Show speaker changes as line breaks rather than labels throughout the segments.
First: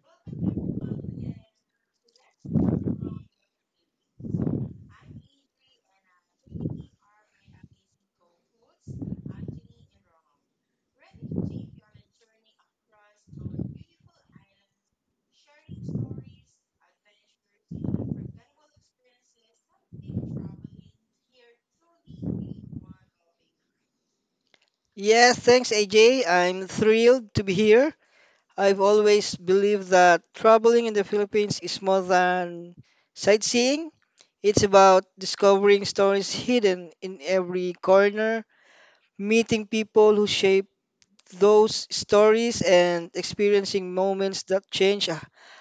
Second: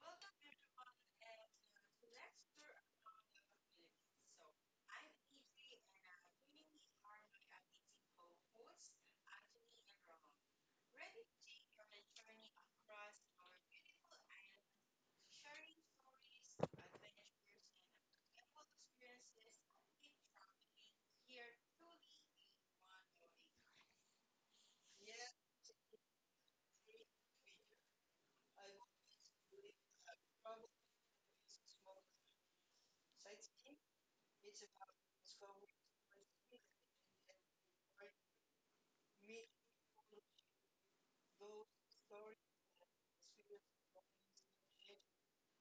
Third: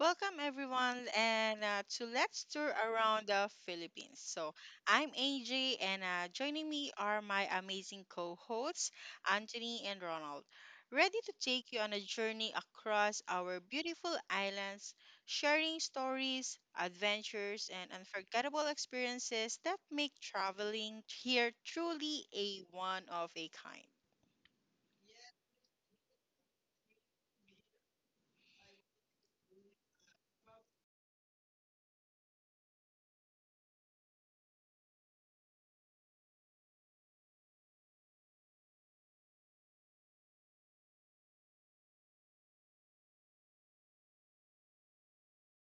Welcome everyone and to Let's Tour Around the Philippines. So I'm AJ and joining me are my amazing co-hosts Anthony and Ronald. Ready to take you on a journey across our beautiful islands, sharing stories, adventures, and unforgettable experiences that make traveling here truly a one of a kind.
Yes, thanks, AJ. I'm thrilled to be here. I've always believed that traveling in the Philippines is more than sightseeing. It's about discovering stories hidden in every corner, meeting people who shape those stories, and experiencing moments that change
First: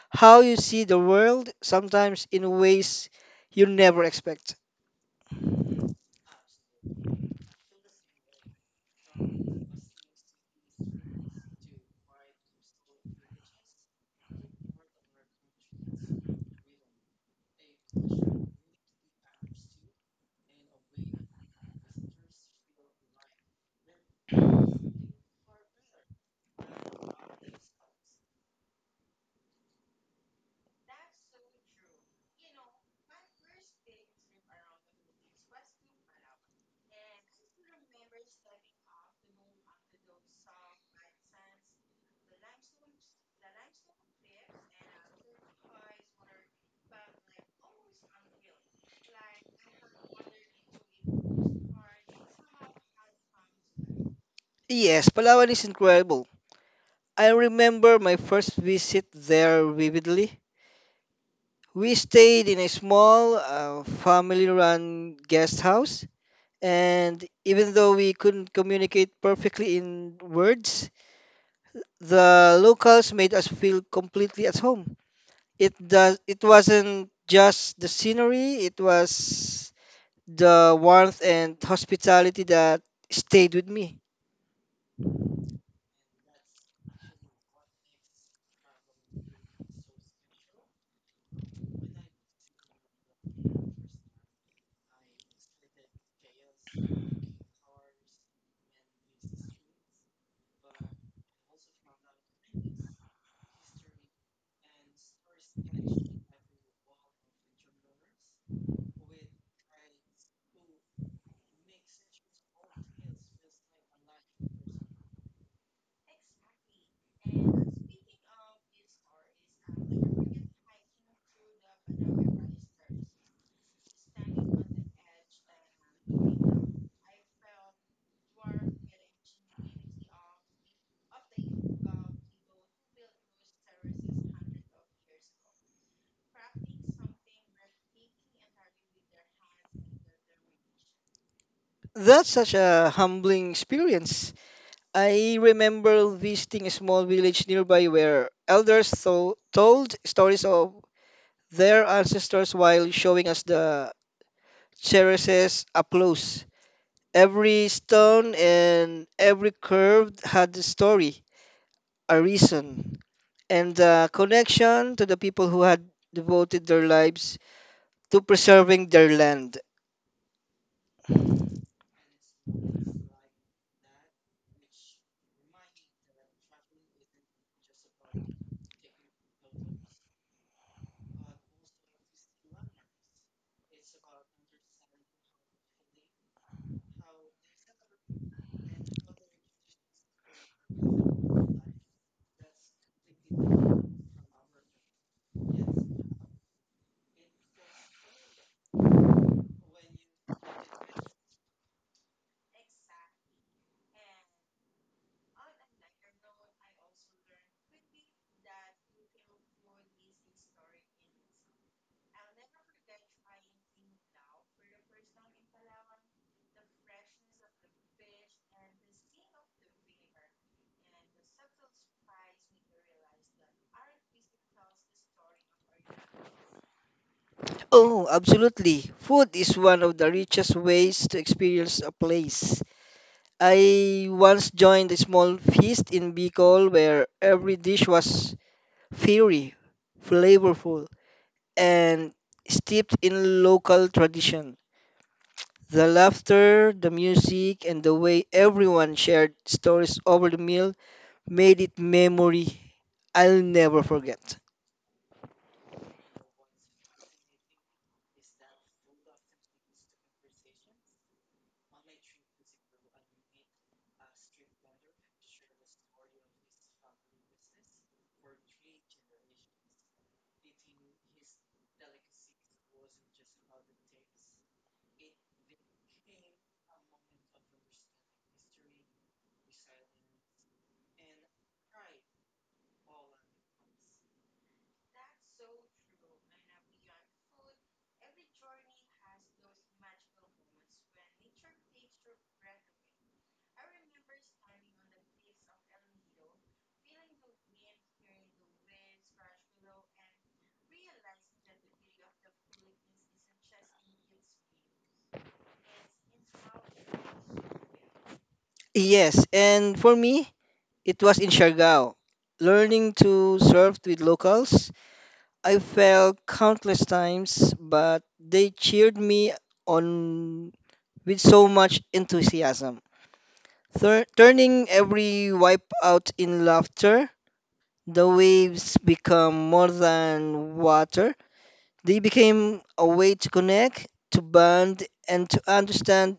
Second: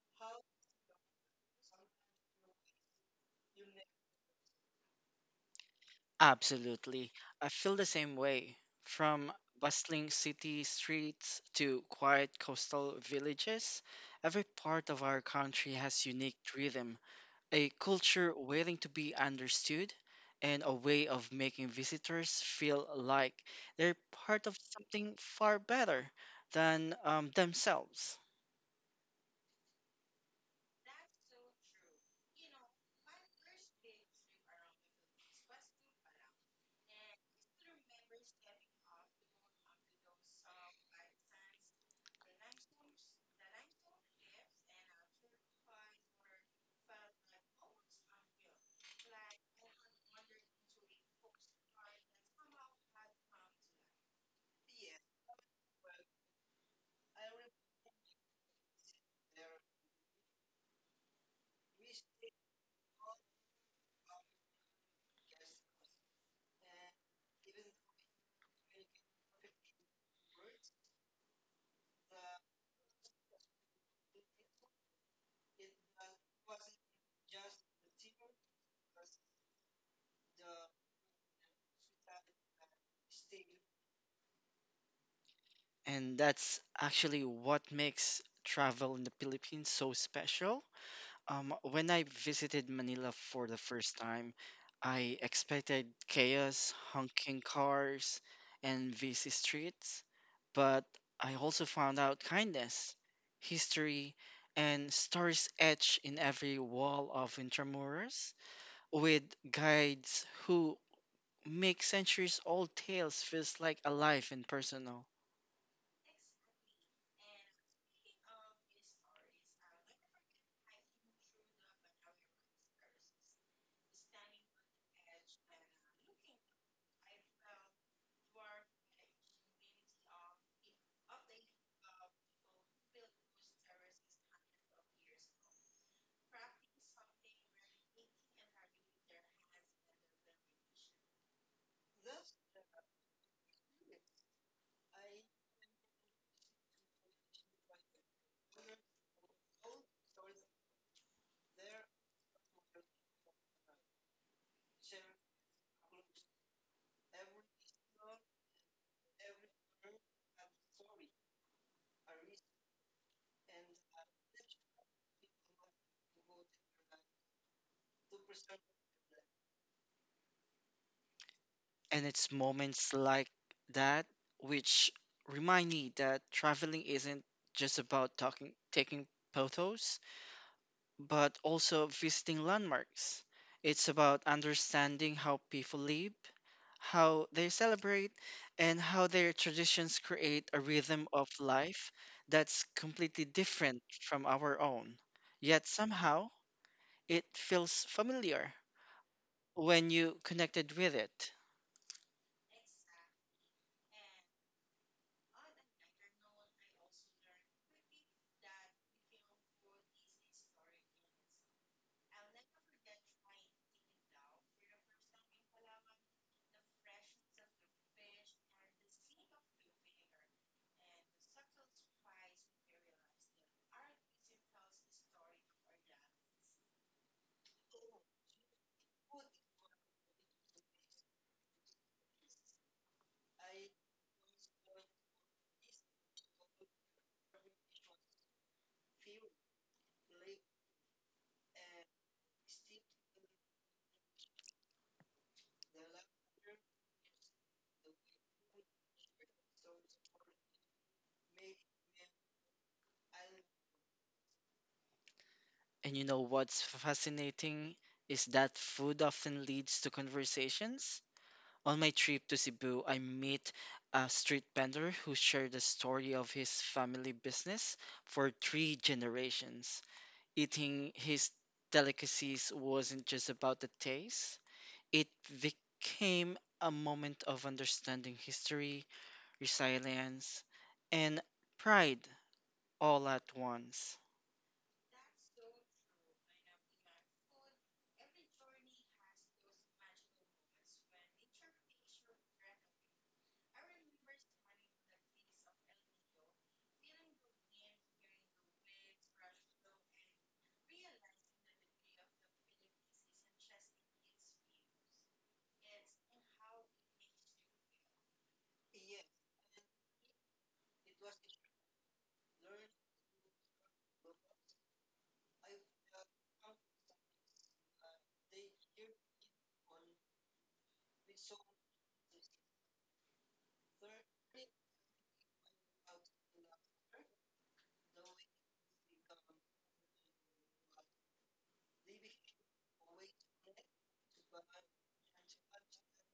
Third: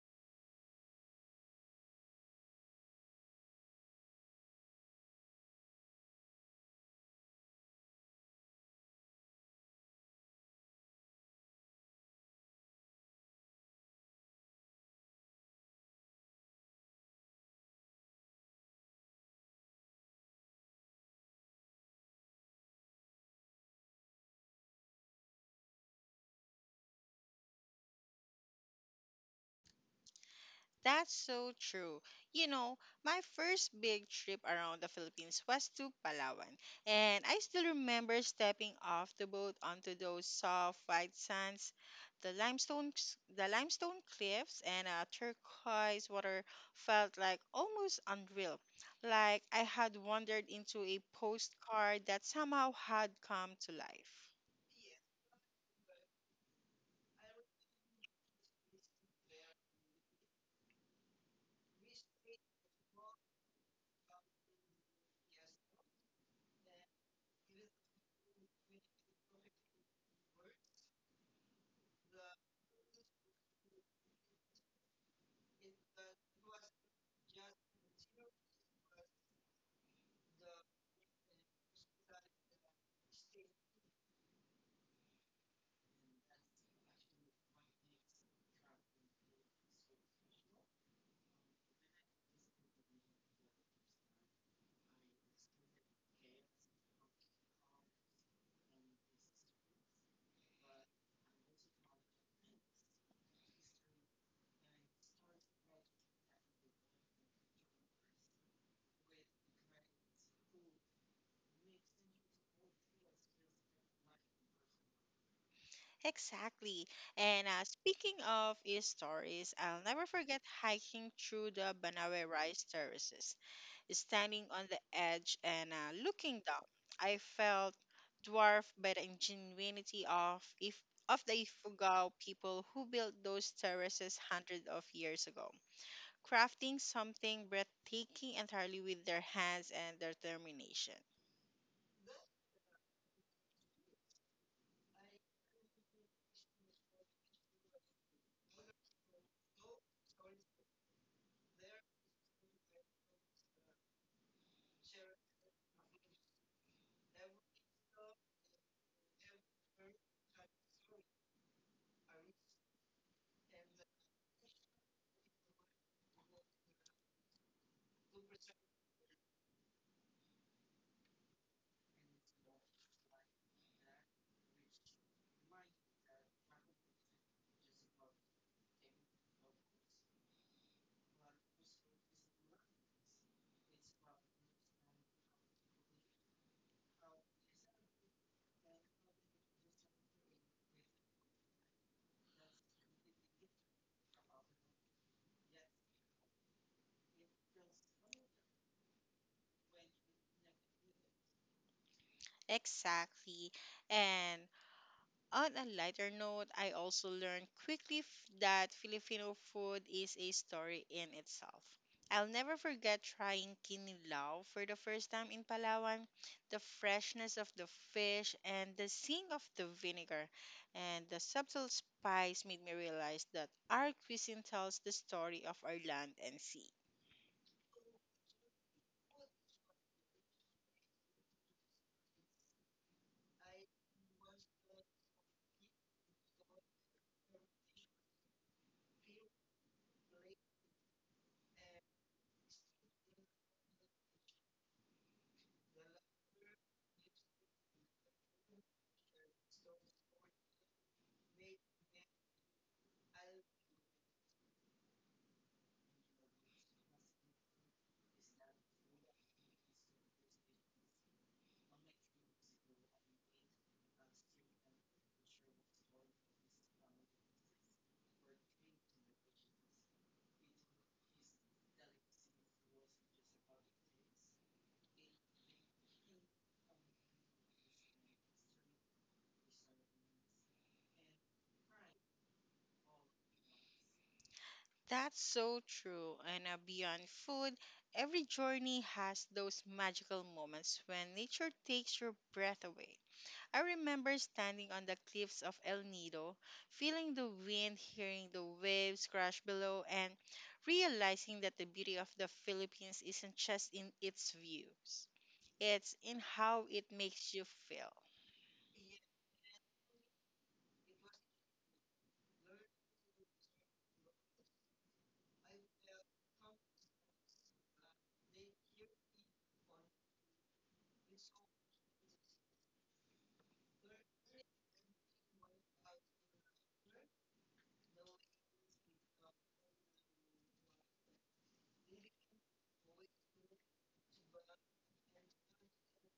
how you see the world, sometimes in ways you never expect.
Absolutely. I feel the same way. From bustling city streets to quiet coastal villages, every part of our country has unique rhythm, a culture waiting to be understood, and a way of making visitors feel like they're part of something far better than themselves.
That's so true. You know, my first big trip around the Philippines was to Palawan, and I still remember stepping off the boat onto those soft white sands, the limestone the limestone cliffs and turquoise water felt like almost unreal, like I had wandered into a postcard that somehow had come to life.
Yes, Palawan is incredible. I remember my first visit there vividly. We stayed in a small, family run guest house, and even though we couldn't communicate perfectly in words, the locals made us feel completely at home. It wasn't just the scenery, it was the warmth and hospitality that stayed with me.
And that's actually what makes travel in the Philippines so special. When I visited Manila for the first time, I expected chaos, honking cars, and busy streets, but I also found out kindness, history, and stories etched in every wall of Intramuros, with guides who make centuries-old tales feels like alive and personal.
Exactly. And speaking of e stories, I'll never forget hiking through the Banawe rice terraces, standing on the edge and looking down. I felt dwarfed by the ingenuity of if of the Ifugao people who built those terraces hundreds of years ago, crafting something breathtaking entirely with their hands and their determination.
That's such a humbling experience. I remember visiting a small village nearby where elders told stories of their ancestors while showing us the terraces up close. Every stone and every curve had a story, a reason, and a connection to the people who had devoted their lives to preserving their land.
And it's moments like that which remind me that traveling isn't just about talking, taking photos, but also visiting landmarks. It's about understanding how people live, how they celebrate, and how their traditions create a rhythm of life that's completely different from our own. Yet somehow it feels familiar when you connected with it.
Exactly. And On a lighter note, I also learned quickly that Filipino food is a story in itself. I'll never forget trying kinilaw for the first time in Palawan. The freshness of the fish and the sing of the vinegar and the subtle spice made me realize that our cuisine tells the story of our land and sea.
Oh, absolutely. Food is one of the richest ways to experience a place. I once joined a small feast in Bicol where every dish was fiery, flavorful, and steeped in local tradition. The laughter, the music, and the way everyone shared stories over the meal made it memory I'll never forget.
And you know what's fascinating is that food often leads to conversations. On my trip to Cebu, I meet a street vendor who shared the story of his family business for three generations. Eating his delicacies wasn't just about the taste, it became a moment of understanding history, resilience, and pride all at once.
That's so true. And beyond food, every journey has those magical moments when nature takes your breath away. I remember standing on the cliffs of El Nido, feeling the wind, hearing the waves crash below, and realizing that the beauty of the Philippines isn't just in its views, it's in how it makes you feel.
Yes, and for me, it was in Siargao. Learning to surf with locals, I fell countless times, but they cheered me on with so much enthusiasm. Turning every wipe out in laughter, the waves become more than water. They became a way to connect, to bond, and to understand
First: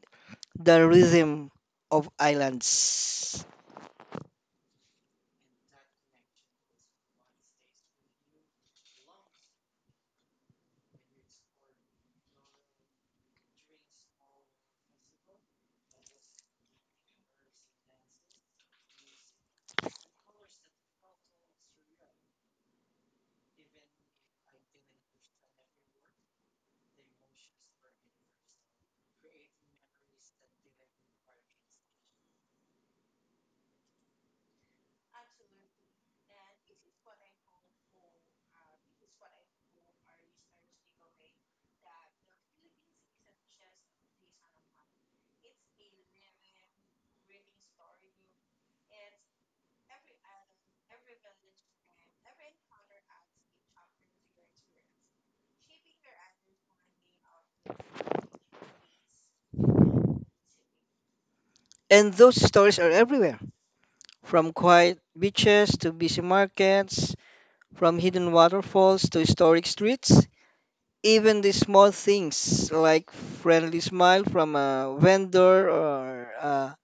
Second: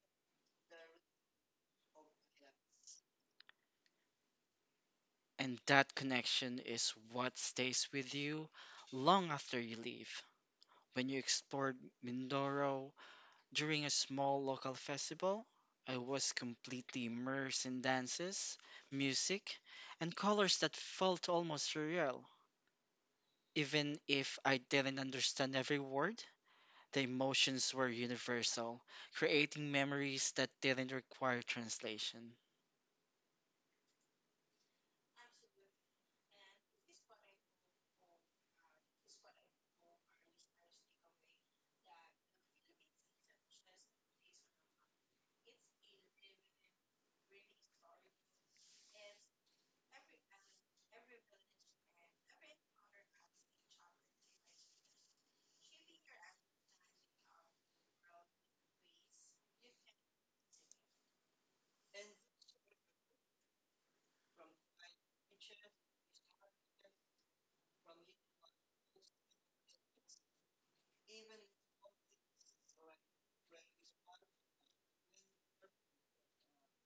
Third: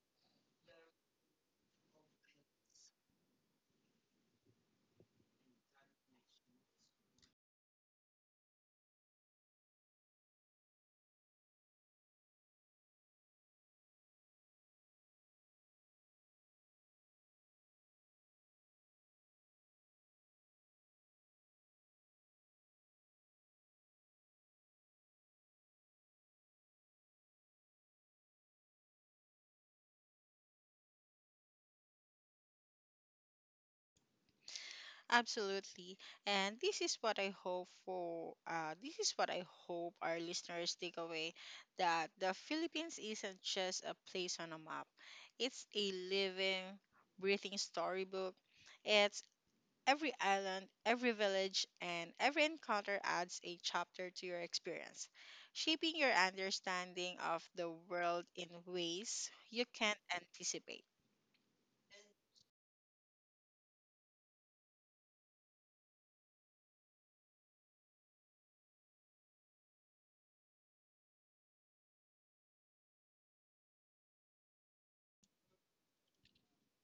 the rhythm of islands.
And that connection is what stays with you long after you leave. When you explored Mindoro during a small local festival, I was completely immersed in dances, music, and colors that felt almost surreal. Even if I didn't understand every word, the emotions were universal, creating memories that didn't require translation.
Absolutely. And this is what I hope our listeners take away, that the Philippines isn't just a place on a map. It's a living, breathing storybook. It's Every island, every village, and every encounter adds a chapter to your experience, shaping your understanding of the world in ways you can't anticipate.
And those stories are everywhere, from quiet beaches to busy markets, from hidden waterfalls to historic streets. Even the small things like friendly smile from a vendor or a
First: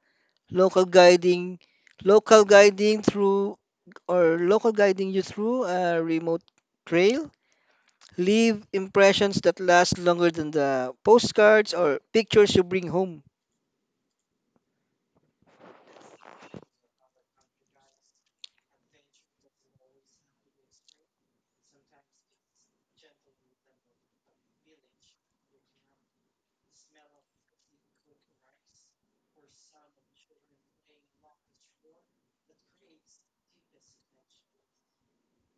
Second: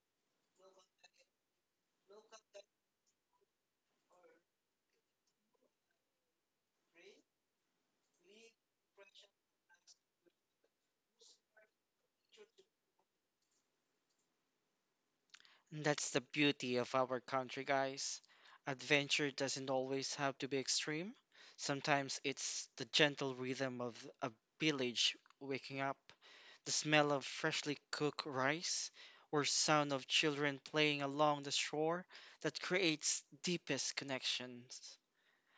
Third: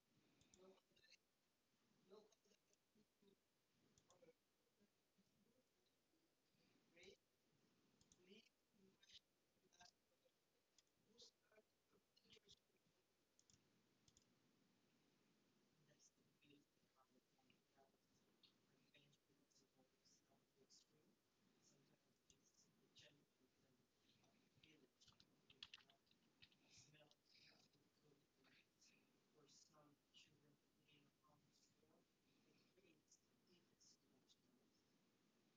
local guiding local guiding through local guiding you through a remote trail leave impressions that last longer than the postcards or pictures you bring home.
That's the beauty of our country, guys. Adventure doesn't always have to be extreme. Sometimes it's the gentle rhythm of a village waking up, the smell of freshly cooked rice, or sound of children playing along the shore that creates deepest connections,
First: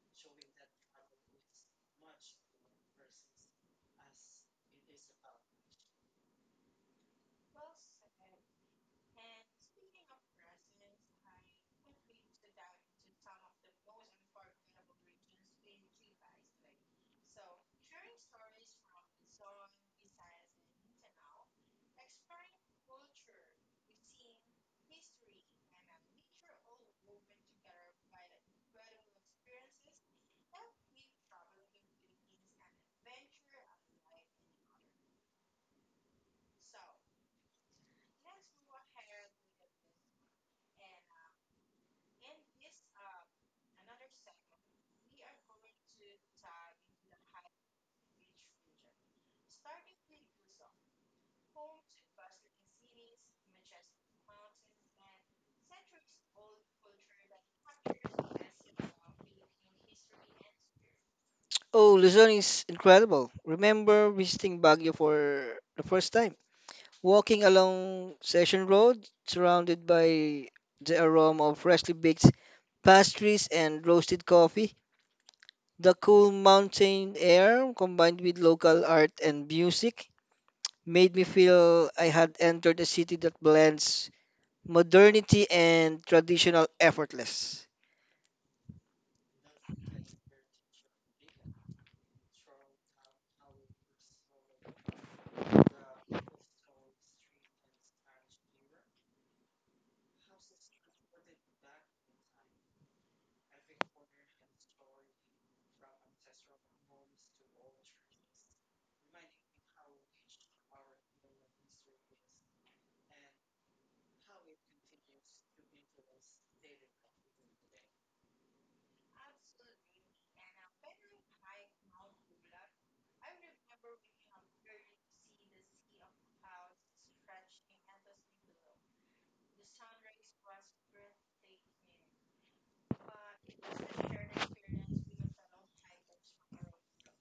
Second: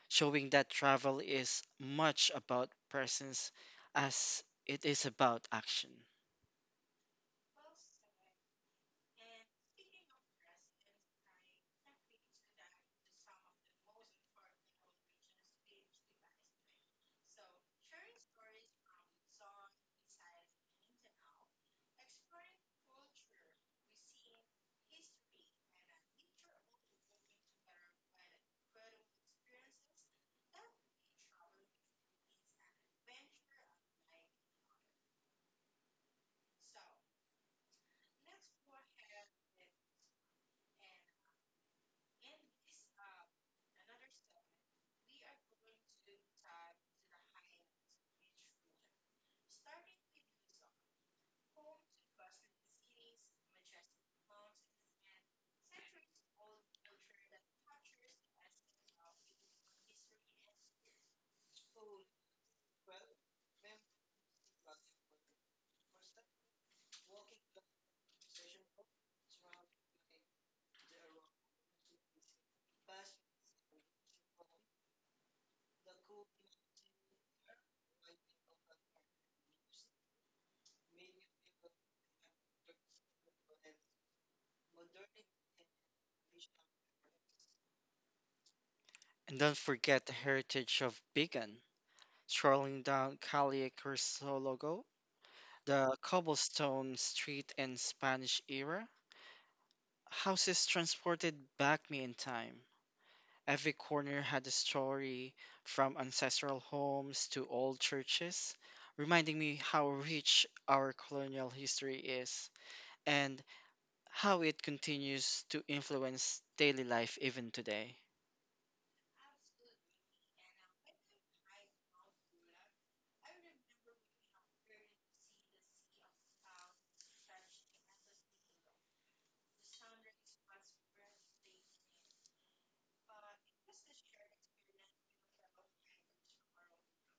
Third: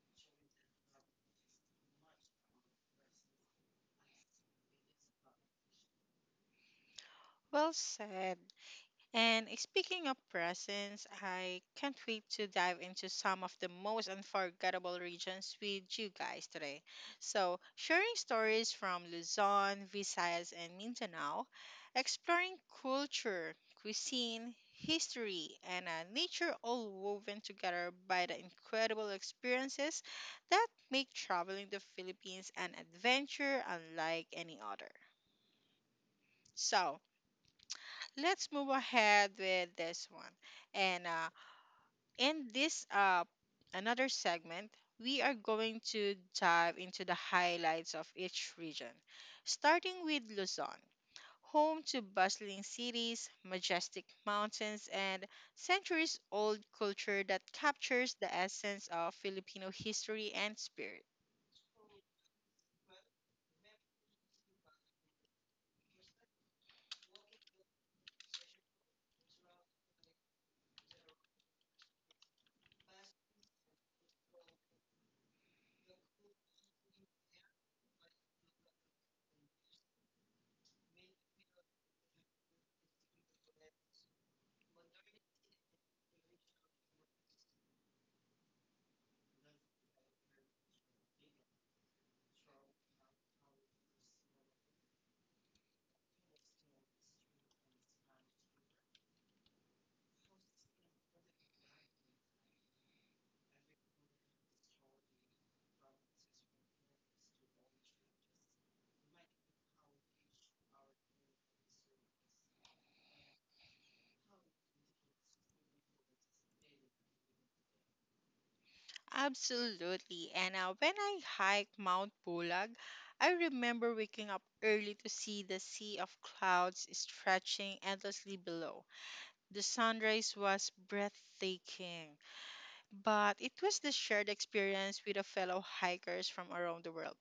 showing that travel is much about presence as it is about action.
Well said. And speaking of presents, I can't wait to dive into some of the most unforgettable regions with you guys today. So, sharing stories from Luzon, Visayas, and Mindanao, exploring culture, cuisine, history, and nature all woven together by the incredible experiences that make traveling the Philippines an adventure unlike any other. So, let's move ahead with this one. And In this another segment, we are going to dive into the highlights of each region, starting with Luzon, home to bustling cities, majestic mountains, and centuries old culture that captures the essence of Filipino history and spirit.
Oh, Luzon is incredible. Remember visiting Baguio for the first time, walking along Session Road, surrounded by the aroma of freshly baked pastries and roasted coffee. The cool mountain air combined with local art and music made me feel I had entered a city that blends modernity and traditional effortless.
And don't forget the heritage of Bigan. Strolling down Calle Crisologo, the cobblestone street in Spanish era, houses transported back me in time. Every corner had a story, from ancestral homes to old churches, reminding me how rich our colonial history is and how it continues to influence daily life even today.
Absolutely. And when I hiked Mount Bulag, I remember waking up early to see the sea of clouds stretching endlessly below. The sunrise was breathtaking, but it was the shared experience with the fellow hikers from around the world,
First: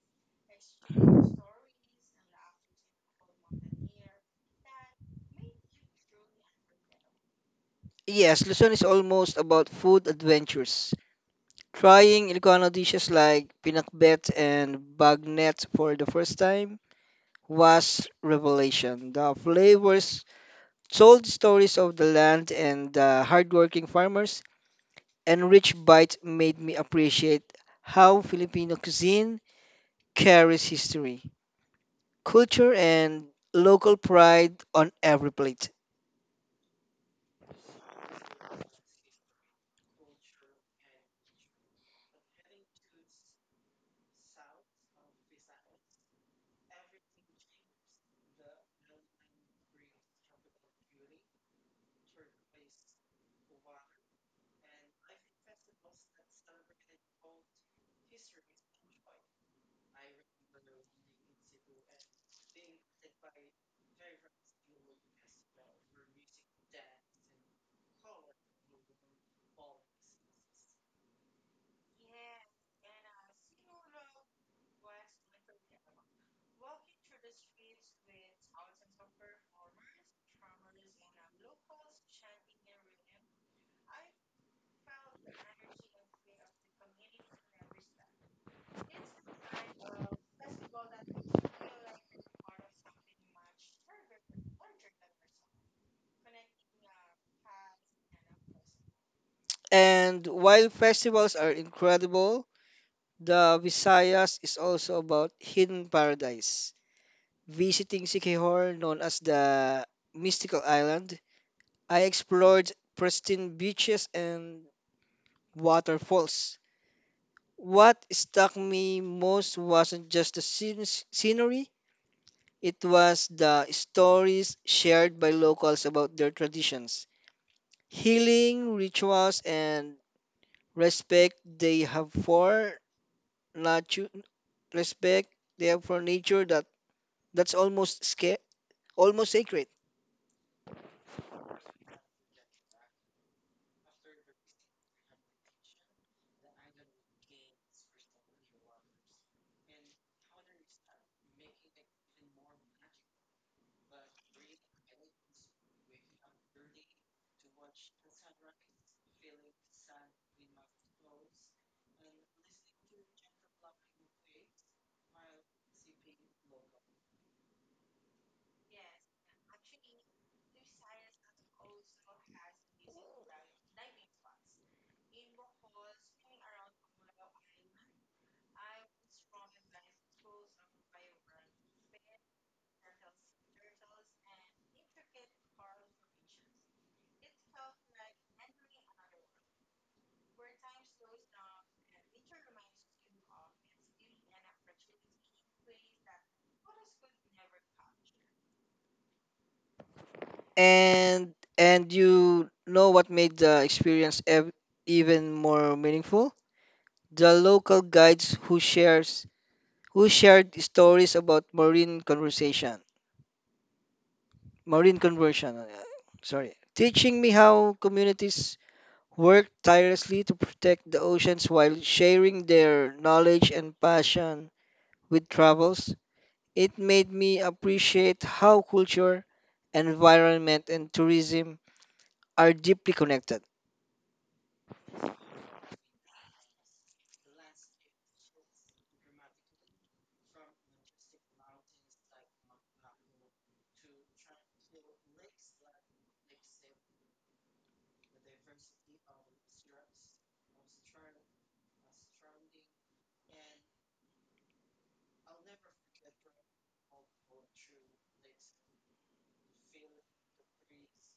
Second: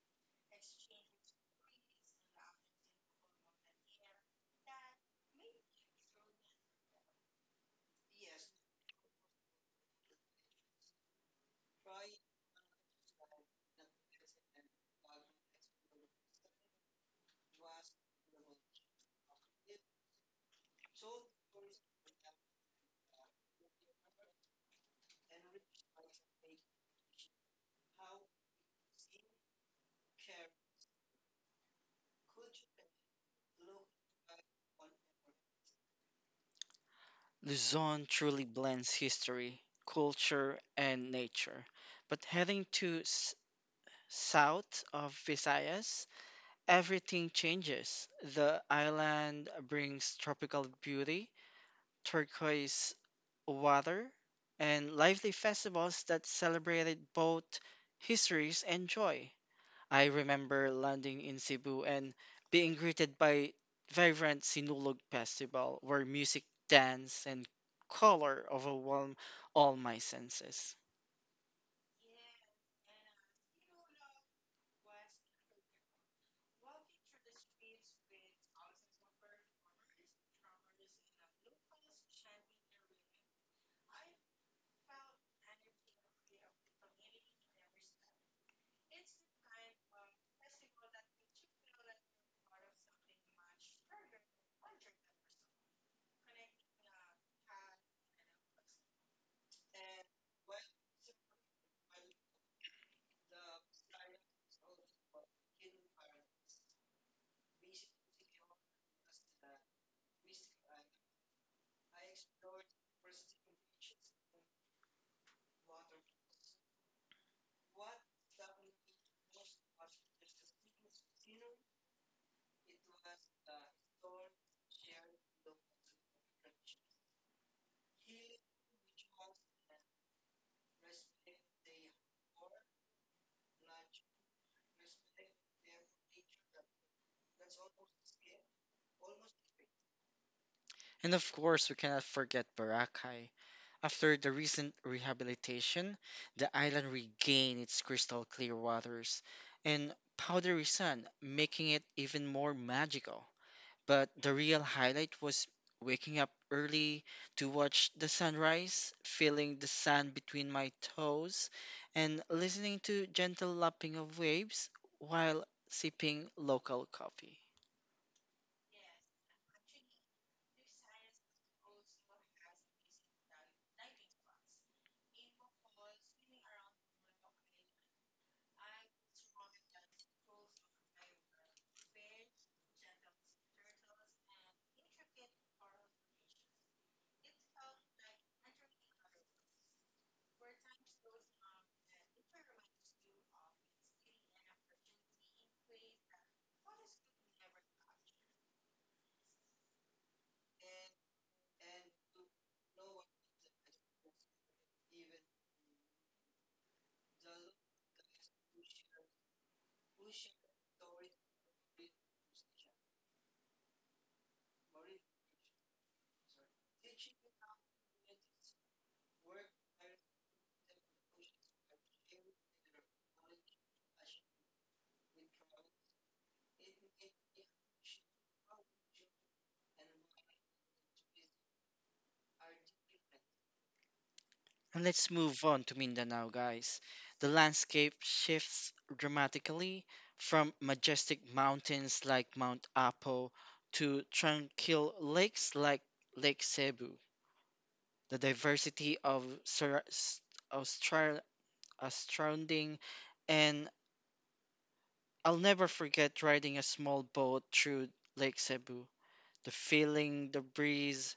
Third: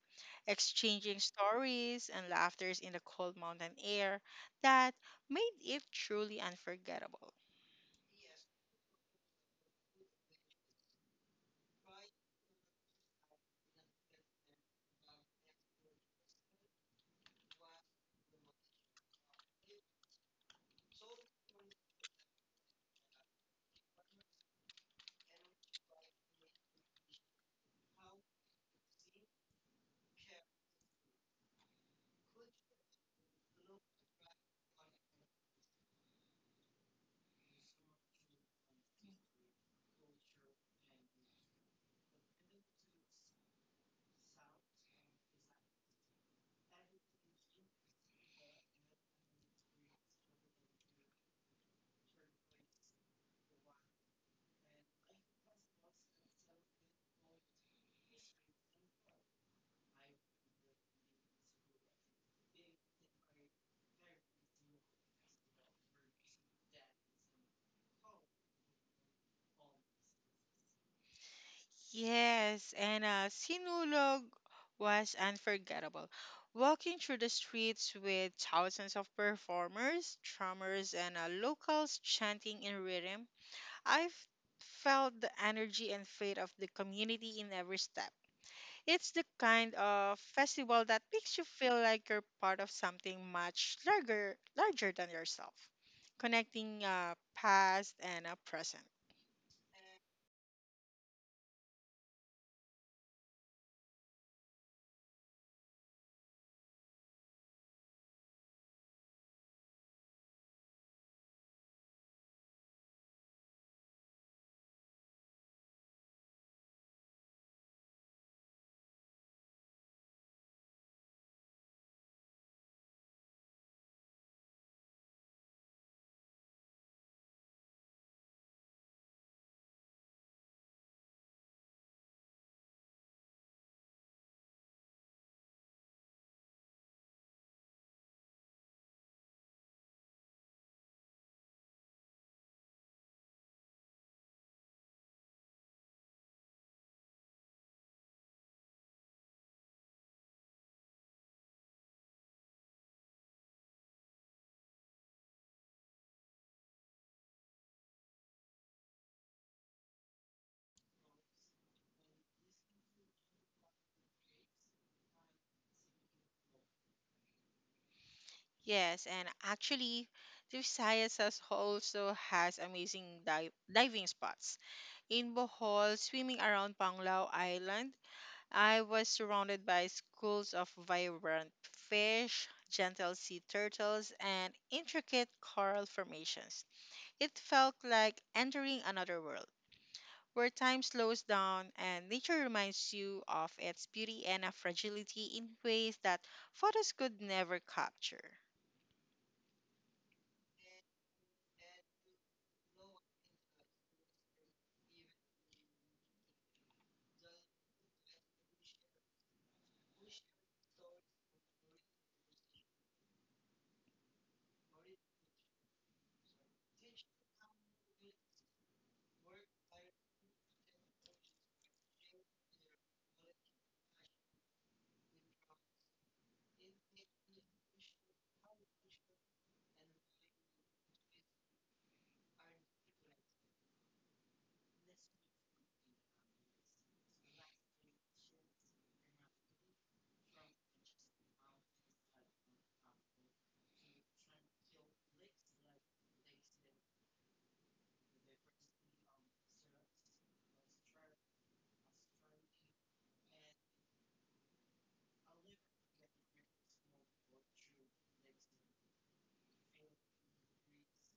exchanging stories and laughters in the cold mountain air that made it truly unforgettable.
Yes, Luzon is almost about food adventures. Trying Ilocano dishes like pinakbet and bagnet for the first time was revelation. The flavors told stories of the land and the hardworking farmers, and rich bite made me appreciate how Filipino cuisine carries history, culture, and local pride on every plate.
Luzon truly blends history, culture, and nature. But heading to south of Visayas, everything changes. The island brings tropical beauty, turquoise water, and lively festivals that celebrated both histories and joy. I remember landing in Cebu and being greeted by vibrant Sinulog Festival, where music, dance, and color overwhelm all my senses.
Yes, and Sinulog was unforgettable. Walking through the streets with thousands of performers, drummers, and locals chanting in rhythm, I've felt the energy and faith of the community in every step. It's the kind of festival that makes you feel like you're part of something much larger, larger than yourself, connecting past and present.
And while festivals are incredible, the Visayas is also about hidden paradise. Visiting Siquijor, known as the mystical island, I explored pristine beaches and waterfalls. What struck me most wasn't just the scenery, it was the stories shared by locals about their traditions, healing rituals, and respect they have for nature respect they have for nature that that's almost sca- almost sacred.
And of course, we cannot forget Boracay. After the recent rehabilitation, the island regained its crystal clear waters and powdery sun, making it even more magical. But the real highlight was waking up early to watch the sunrise, feeling the sand between my toes, and listening to gentle lapping of waves while sipping local coffee.
Yes, and actually, the Visayas has also has amazing diving spots. In Bohol, swimming around Panglao Island, I was surrounded by schools of vibrant fish, gentle sea turtles, and intricate coral formations. It felt like entering another world, where time slows down and nature reminds you of its beauty and a fragility in ways that photos could never capture.
And and you know what made the experience even more meaningful? The local guides who shares who shared stories about marine conversion, sorry, teaching me how communities worked tirelessly to protect the oceans while sharing their knowledge and passion with travels. It made me appreciate how culture, environment, and tourism are deeply connected.
And let's move on to Mindanao, guys. The landscape shifts dramatically from majestic mountains like Mount Apo to tranquil lakes like Lake Cebu. The diversity of, of stra- surrounding, and I'll never forget riding a small boat through Lake Cebu. The feeling, the breeze,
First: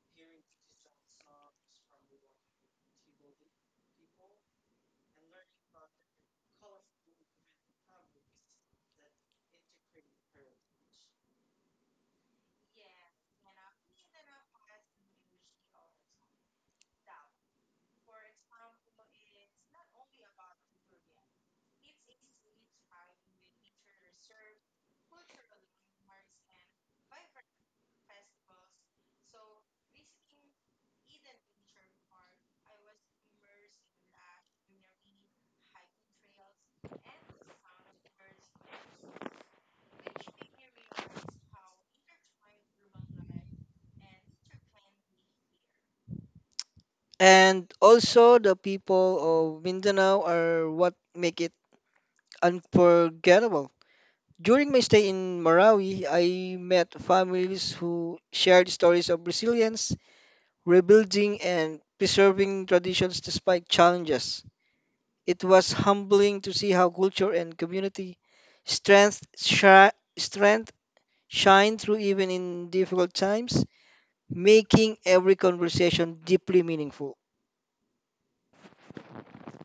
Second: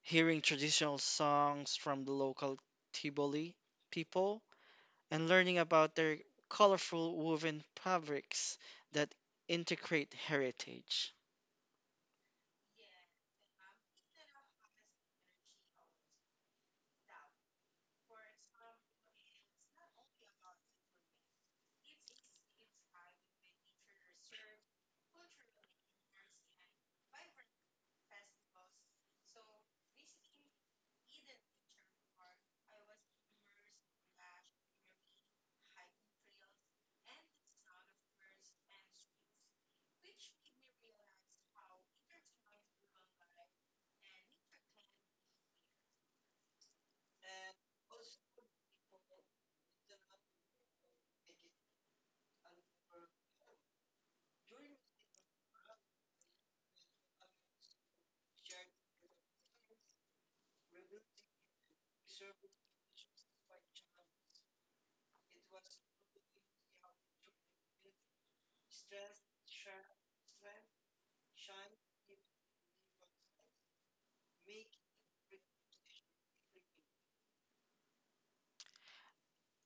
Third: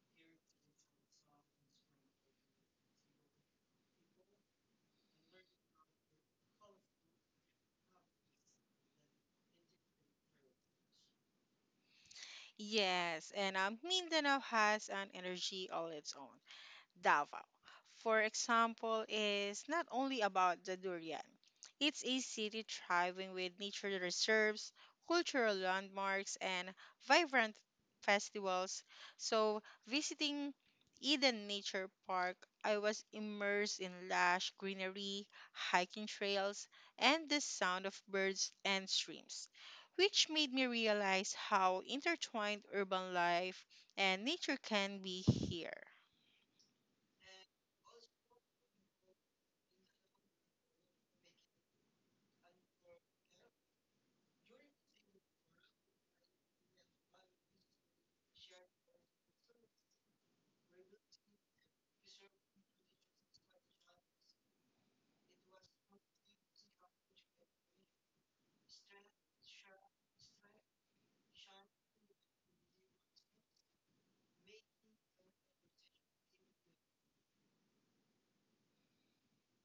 hearing traditional songs from the local Tiboli people and learning about their colorful woven fabrics that integrate heritage.
Yes, and Mindanao has an energy all its own. Davao, for example, is not only about the durian. It's a city thriving with nature reserves, cultural landmarks, and vibrant festivals. So, visiting Eden Nature Park, I was immersed in lush greenery, hiking trails, and the sound of birds and streams, which made me realize how intertwined urban life and nature can be here.
And also, the people of Mindanao are what make it unforgettable. During my stay in Marawi, I met families who shared stories of resilience, rebuilding, and preserving traditions despite challenges. It was humbling to see how culture and community strength shine through even in difficult times, making every conversation deeply meaningful.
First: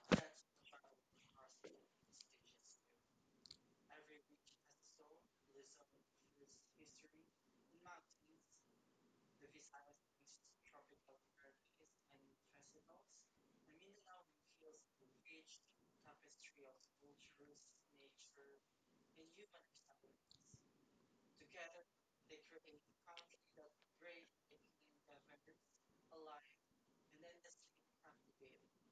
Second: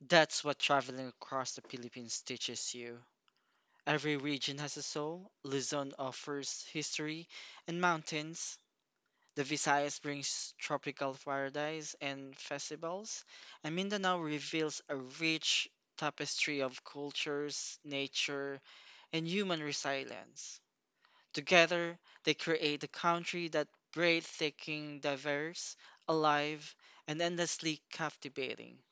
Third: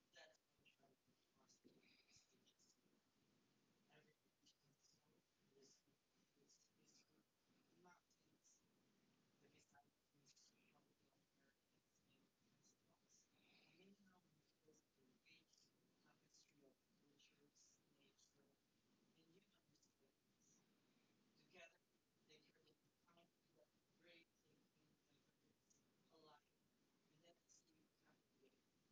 That's what traveling across the Philippines teaches you. Every region has a soul. Luzon offers history and mountains. The Visayas brings tropical paradise and festivals. And Mindanao reveals a rich tapestry of cultures, nature, and human resilience. Together, they create a country that breathes thinking, diverse, alive, and endlessly captivating.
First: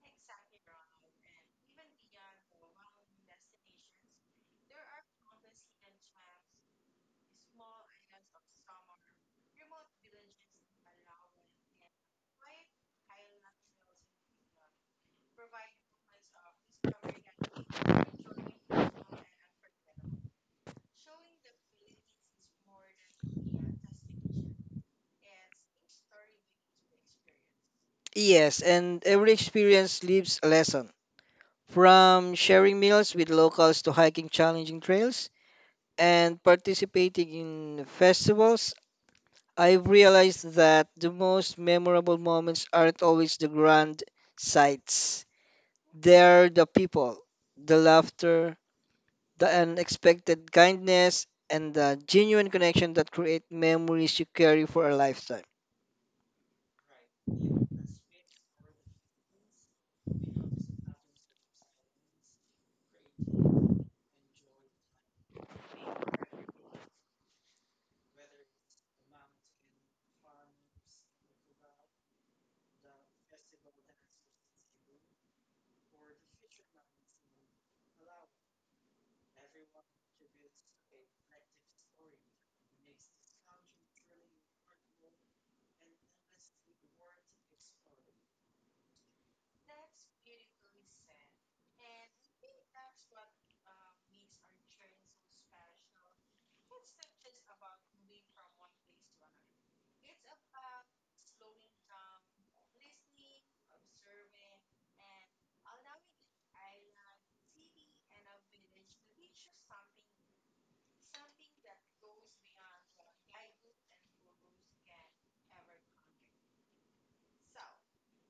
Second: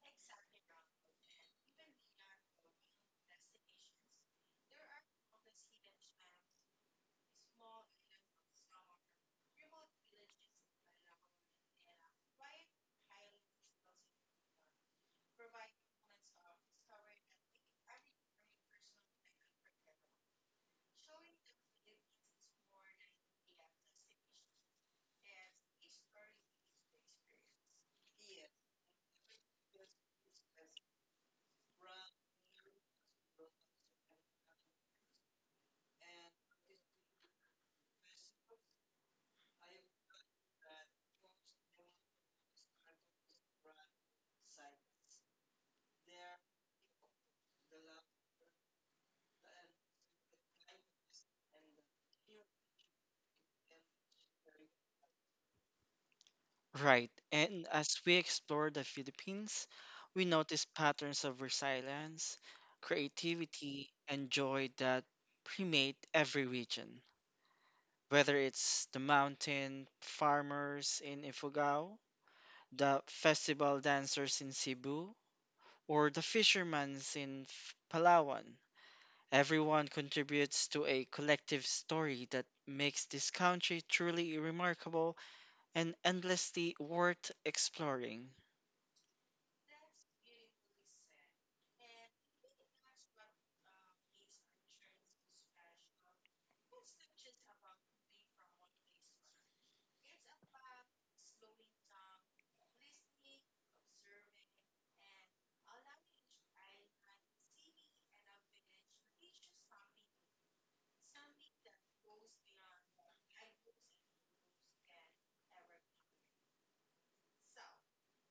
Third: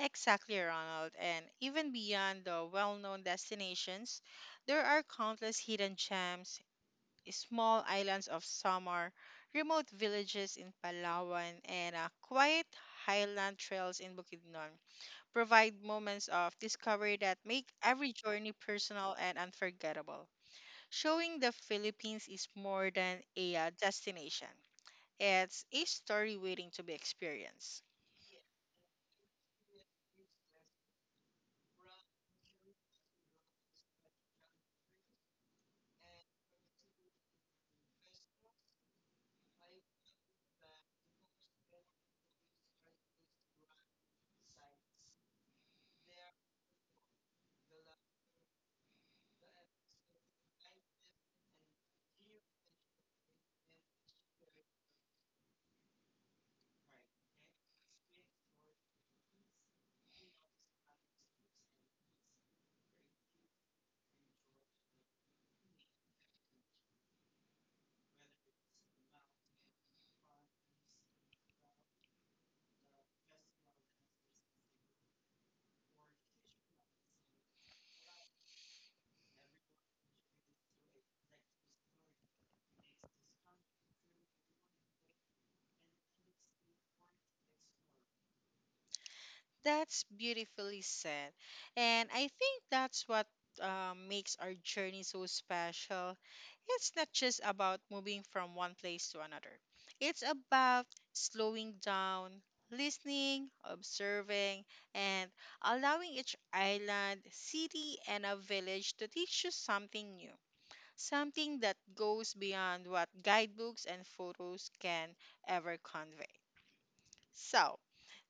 Exactly, Ronald. And even beyond the well known destinations, there are countless hidden gems, small islands of summer, remote villages in Palawan, and quiet highland trails in Bukidnon provide moments of discovery that make every journey personal and unforgettable. Showing the Philippines is more than a destination, it's a story waiting to be experienced.
Yes, and every experience leaves a lesson. From sharing meals with locals to hiking challenging trails and participating in festivals, I've realized that the most memorable moments aren't always the grand sights. They're the people, the laughter, the unexpected kindness, and the genuine connection that create memories you carry for a lifetime.
Right, and as we explore the Philippines, we notice patterns of resilience, creativity, and joy that permeate every region. Whether it's the mountain farmers in Ifugao, the festival dancers in Cebu, or the fishermen in Palawan, everyone contributes to a collective story that makes this country truly remarkable and endlessly worth exploring.
That's beautifully said. And I think that's what makes our journey so special. It's not just about moving from one place to another, it's about slowing down, listening, observing, and allowing each island, city, and a village to teach you something new. Something that goes beyond what guidebooks and photos can ever convey. So,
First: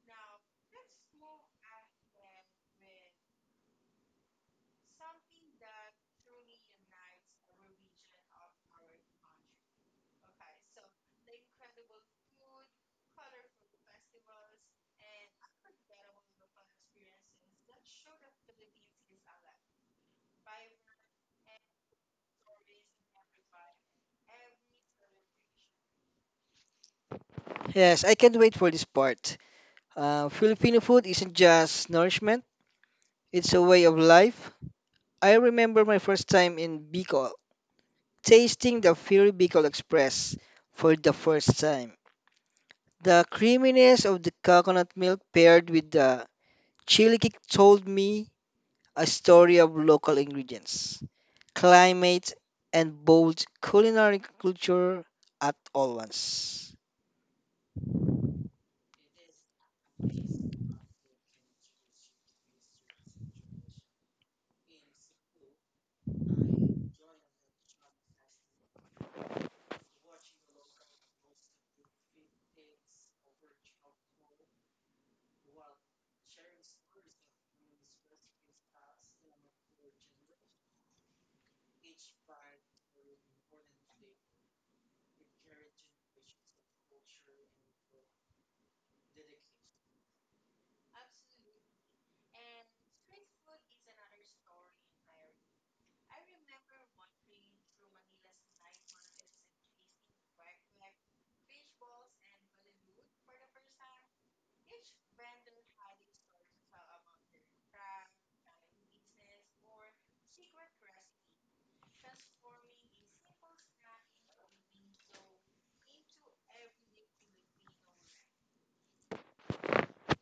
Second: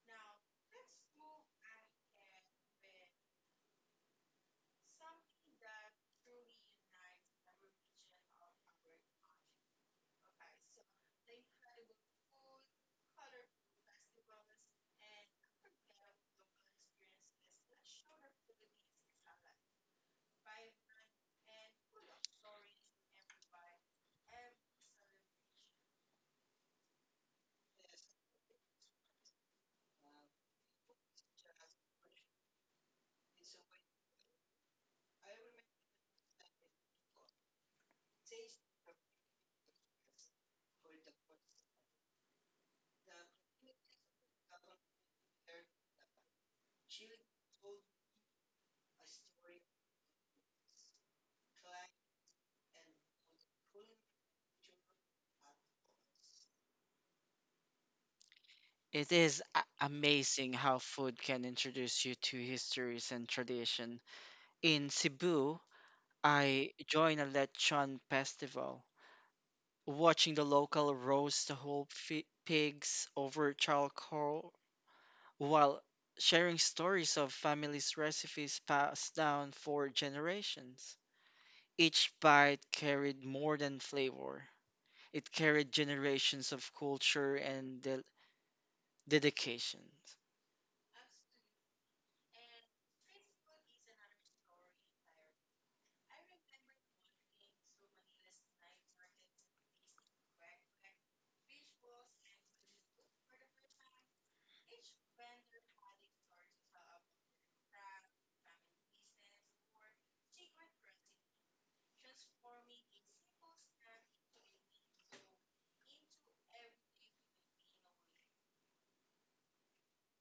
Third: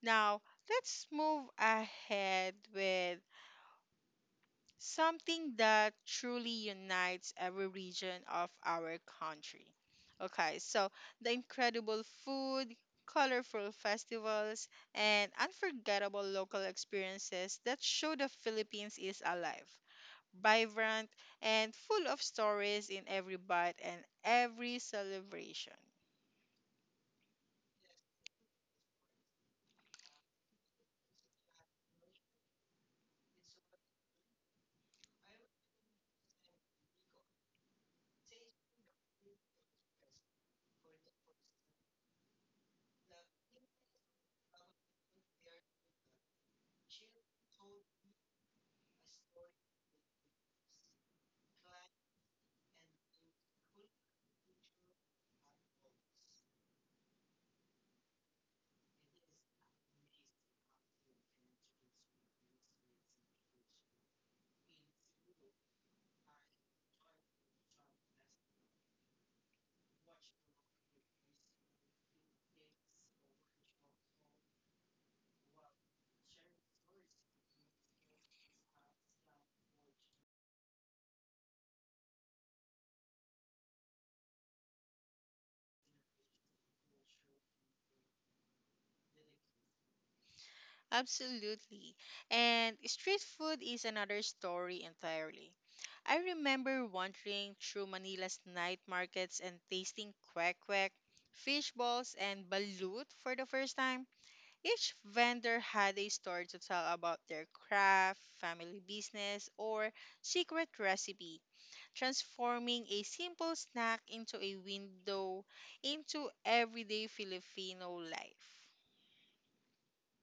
now, let's move ahead with something that truly unites every region of our country. Okay, so the incredible food, colorful festivals, and unforgettable local experiences that show the Philippines is alive, vibrant, and full of stories in every bite and every celebration.
Yes, I can't wait for this part. Filipino food isn't just nourishment, it's a way of life. I remember my first time in Bicol, tasting the Fury Bicol Express for the first time. The creaminess of the coconut milk paired with the chili kick told me a story of local ingredients, climate, and bold culinary culture at all once.
It is amazing how food can introduce you to histories and tradition. In Cebu, I joined a lechon festival, watching the local roast the whole pigs over charcoal while sharing stories of families' recipes passed down for generations. Each bite carried more than flavor. It carried generations of culture and dedication.
Absolutely. And street food is another story entirely. I remember wandering through Manila's night markets and tasting quack quack, fish balls, and balut for the first time. Each vendor had a story to tell about their craft, family business, or secret recipe, transforming a simple snack into a window into everyday Filipino life.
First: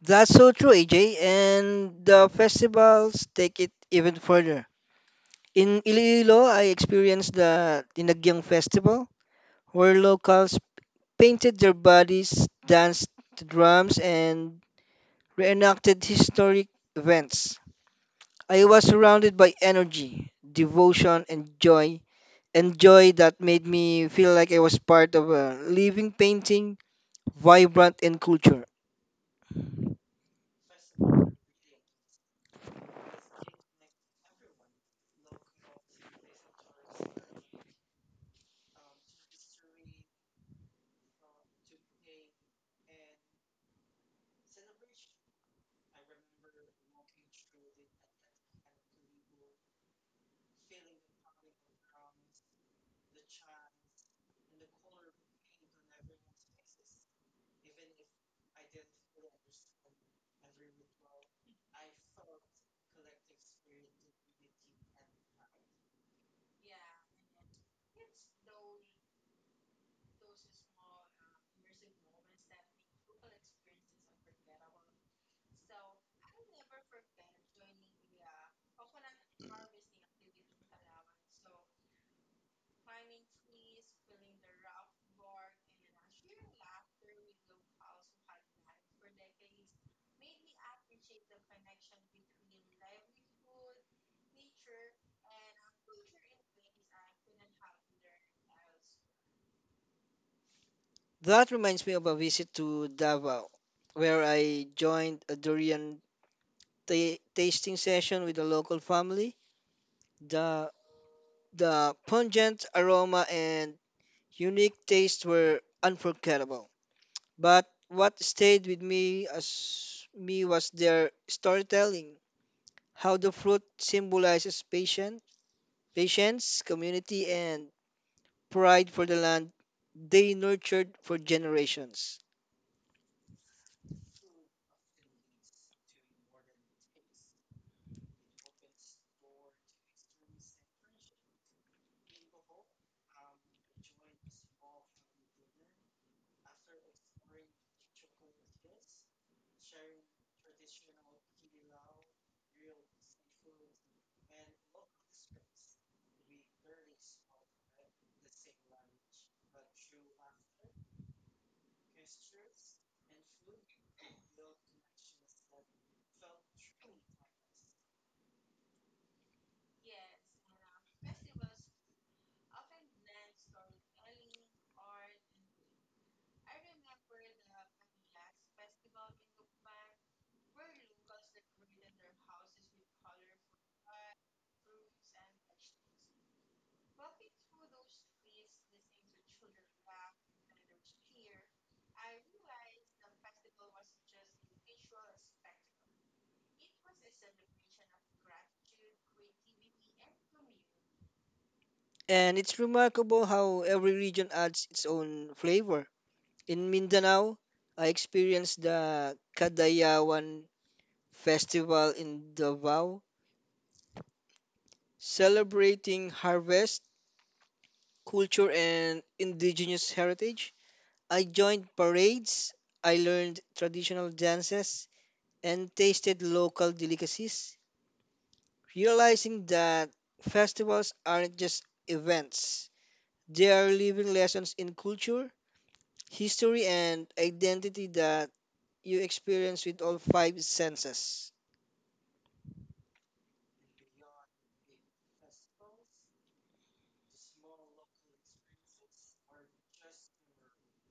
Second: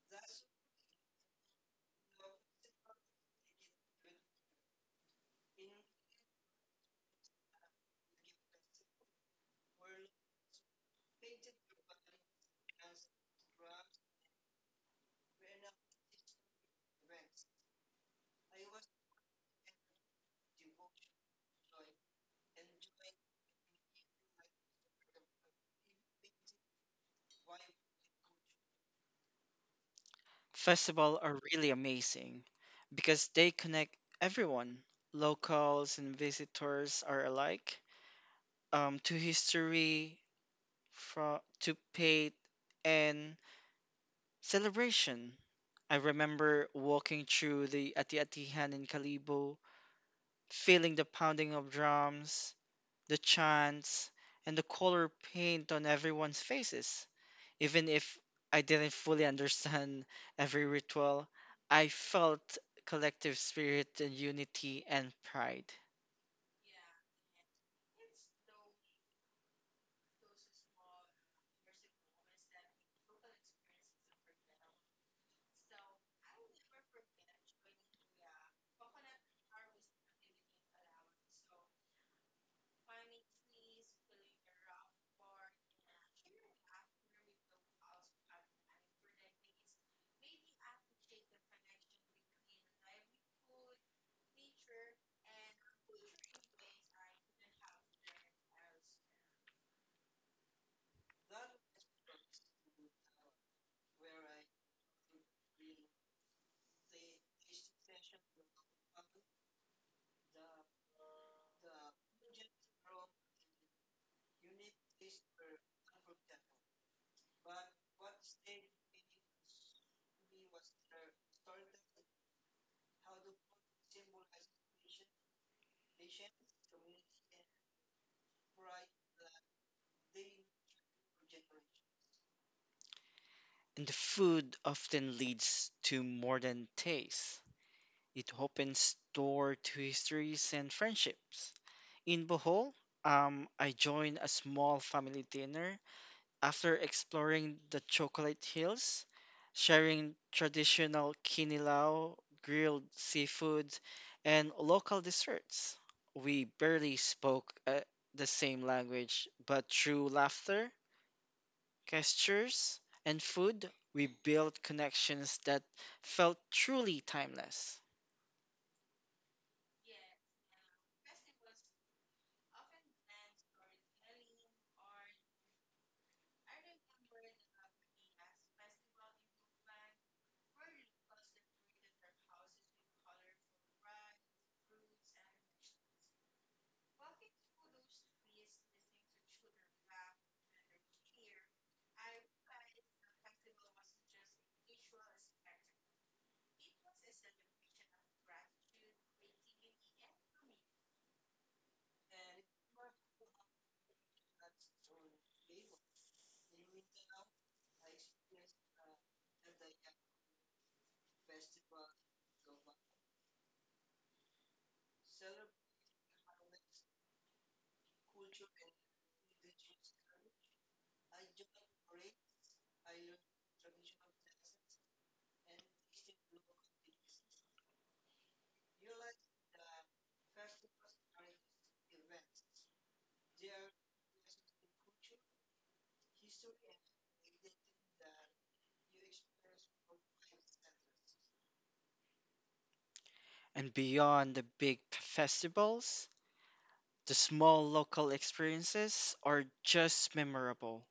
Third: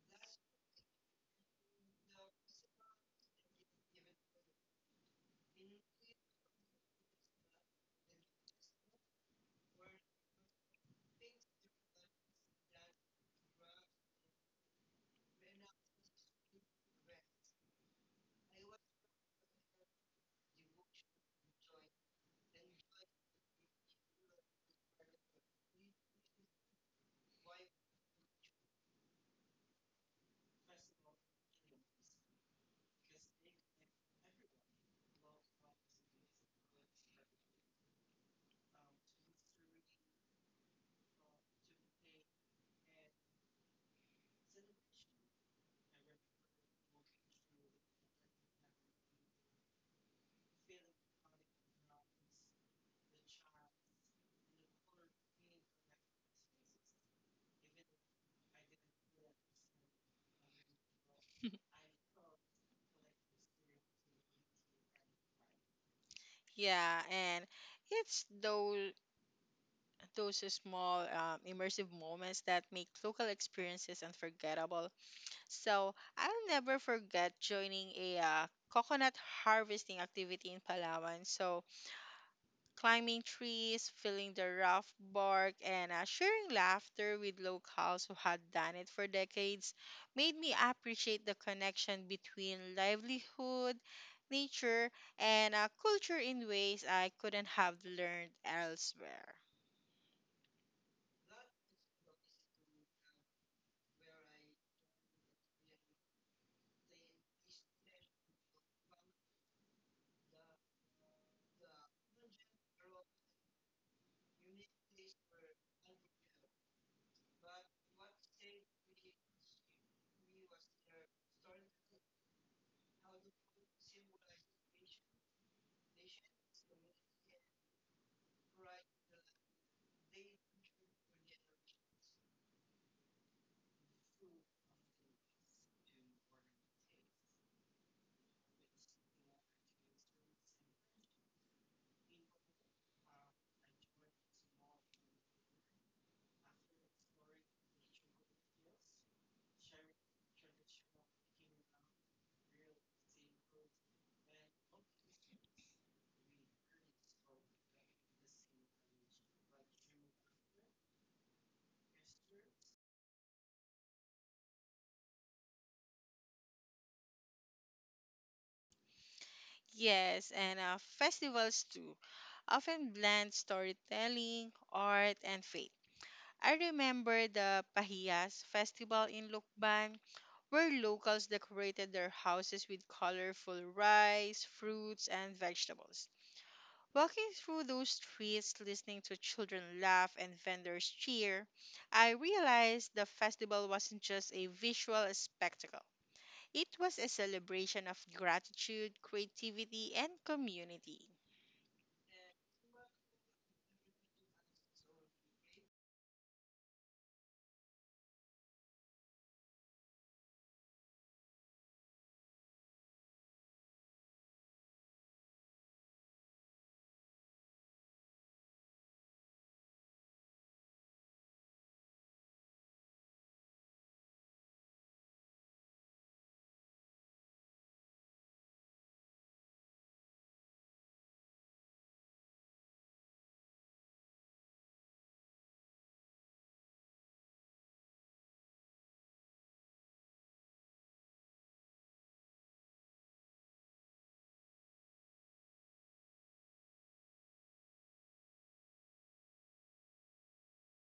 That's so true, AJ. And the festivals take it even further. In Iloilo, I experienced the Dinagyang Festival, where locals painted their bodies, danced to drums, and reenacted historic events. I was surrounded by energy, devotion, and joy that made me feel like I was part of a living painting vibrant in culture.
Festivals are really amazing because they connect everyone, locals and visitors are alike, to history, to faith, and celebration. I remember walking through the Ati Atihan in Kalibo feeling the pounding of drums, the chants, and the color paint on everyone's faces. Even if I didn't fully understand every ritual, I felt collective spirit and unity and pride.
Yeah, and it's those small immersive moments that make local experiences unforgettable. So I'll never forget joining a coconut harvesting activity in Palawan. So climbing trees, feeling the rough bark, and sharing laughter with locals who had done it for decades made me appreciate the connection between livelihood, nature, and culture in ways I couldn't have learned elsewhere.
That reminds me of a visit to Davao, where I joined a durian tasting session with a local family. The the pungent aroma and unique taste were unforgettable. But what stayed with me as me was their storytelling, how the fruit symbolizes patience, community, and pride for the land they nurtured for generations.
And the food often leads to more than taste. It opens door to histories and friendships. In Bohol, I joined a small family dinner after exploring the chocolate hills, sharing traditional kinilaw, grilled seafood, and local desserts, we barely spoke the same language, but through laughter, gestures, and food, we built connections that felt truly timeless.
Yes, and festivals too often blend storytelling, art, and faith. I remember the Pahiyas festival in Lukban, where locals decorated their houses with colorful rice, fruits, and vegetables. Walking through those streets, listening to children laugh and vendors cheer, I realized the festival wasn't just a visual spectacle. It was a celebration of gratitude, creativity, and community.
And it's remarkable how every region adds its own flavor. In Mindanao, I experienced the Kadayawan Festival in Davao, celebrating harvest, culture, and indigenous heritage. I joined parades, I learned traditional dances, and tasted local delicacies, realizing that festivals aren't just events, they are living lessons in culture, history, and identity that you experience with all five senses.
And beyond the big festivals, the small local experiences are just memorable.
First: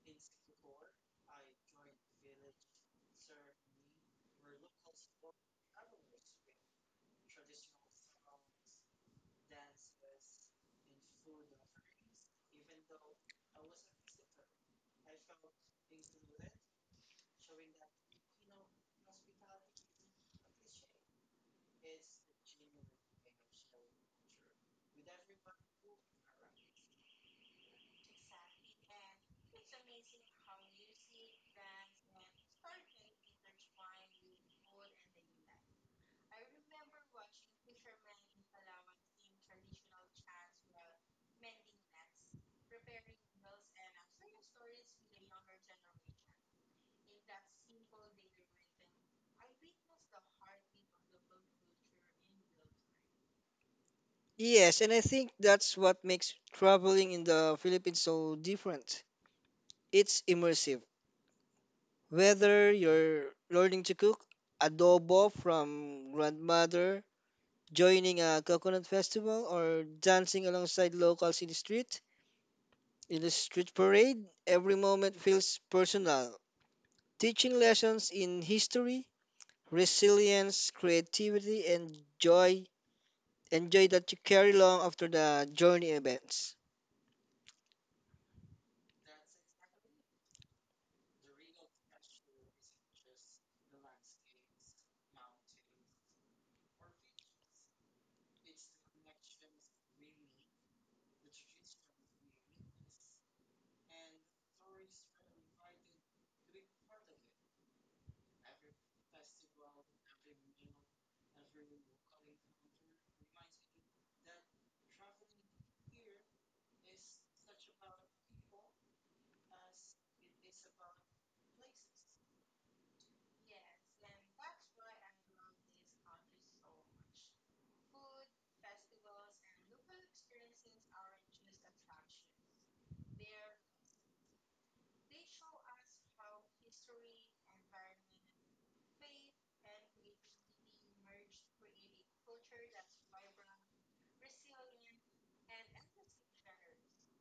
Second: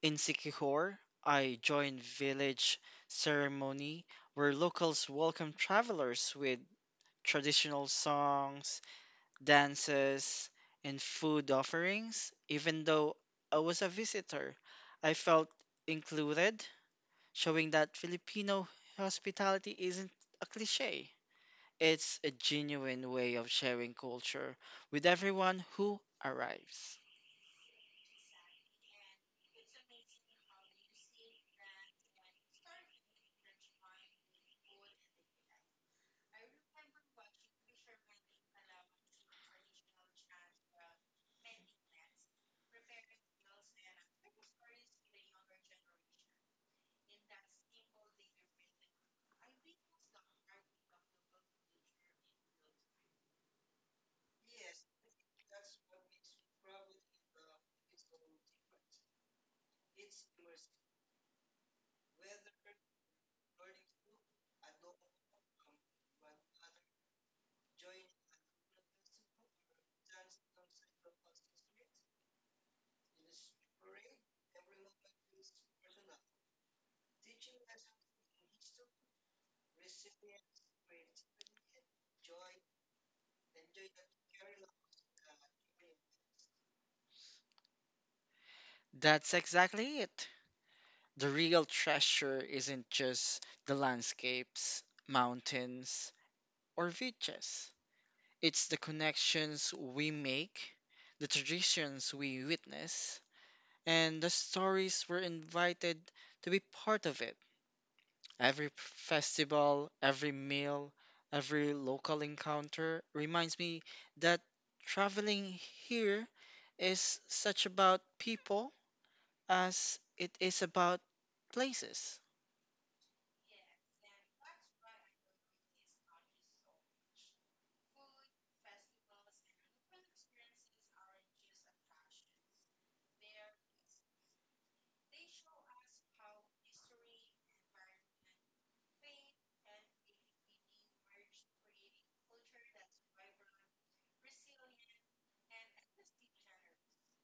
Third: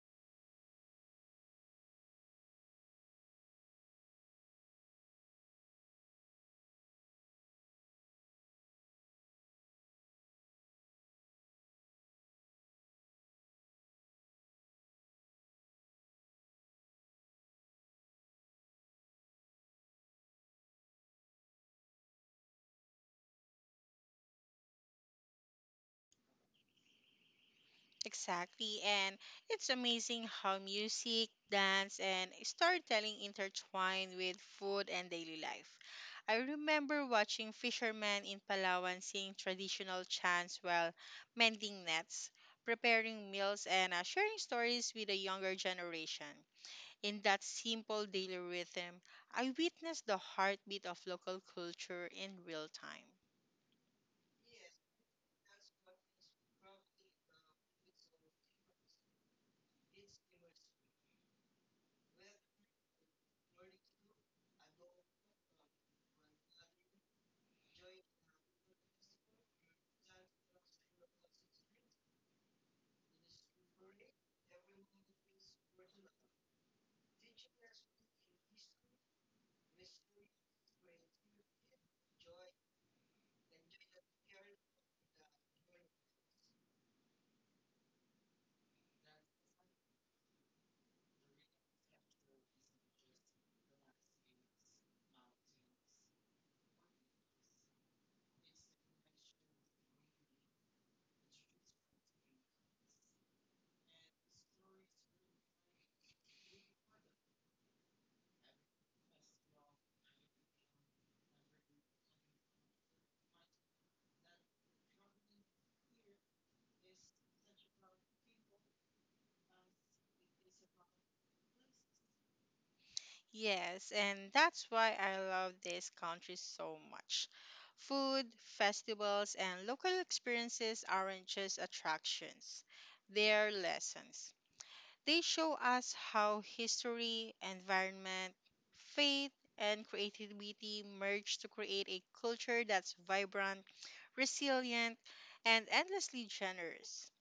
In Sikihor, I joined village ceremony where locals welcome travelers with traditional songs, dances, and food offerings. Even though I was a visitor, I felt included, showing that Filipino hospitality isn't a cliche. It's a genuine way of sharing culture with everyone who arrives.
Exactly, and it's amazing how music, dance, and storytelling intertwine with food and daily life. I remember watching fishermen in Palawan sing traditional chants while mending nets, preparing meals, and sharing stories with the younger generation. In that simple daily rhythm, I witnessed the heartbeat of local culture in real time.
Yes, and I think that's what makes traveling in the Philippines so different. It's immersive. Whether you're learning to cook adobo from grandmother, joining a coconut festival, or dancing alongside locals in the street parade, every moment feels personal, teaching lessons in history, resilience, creativity, and joy that you carry along after the journey events.
That's exactly it. The real treasure isn't just the landscapes, mountains, or beaches. It's the connections we make, the traditions we witness, and the stories we're invited to be part of it. Every festival, every meal, every local encounter reminds me that traveling here is such about people as it is about places.
Yes, and that's why I love this country so much. Food, festivals, and local experiences aren't just attractions, they're lessons. They show us how history, environment, faith, and creativity merge to create a culture that's vibrant, resilient, and endlessly generous.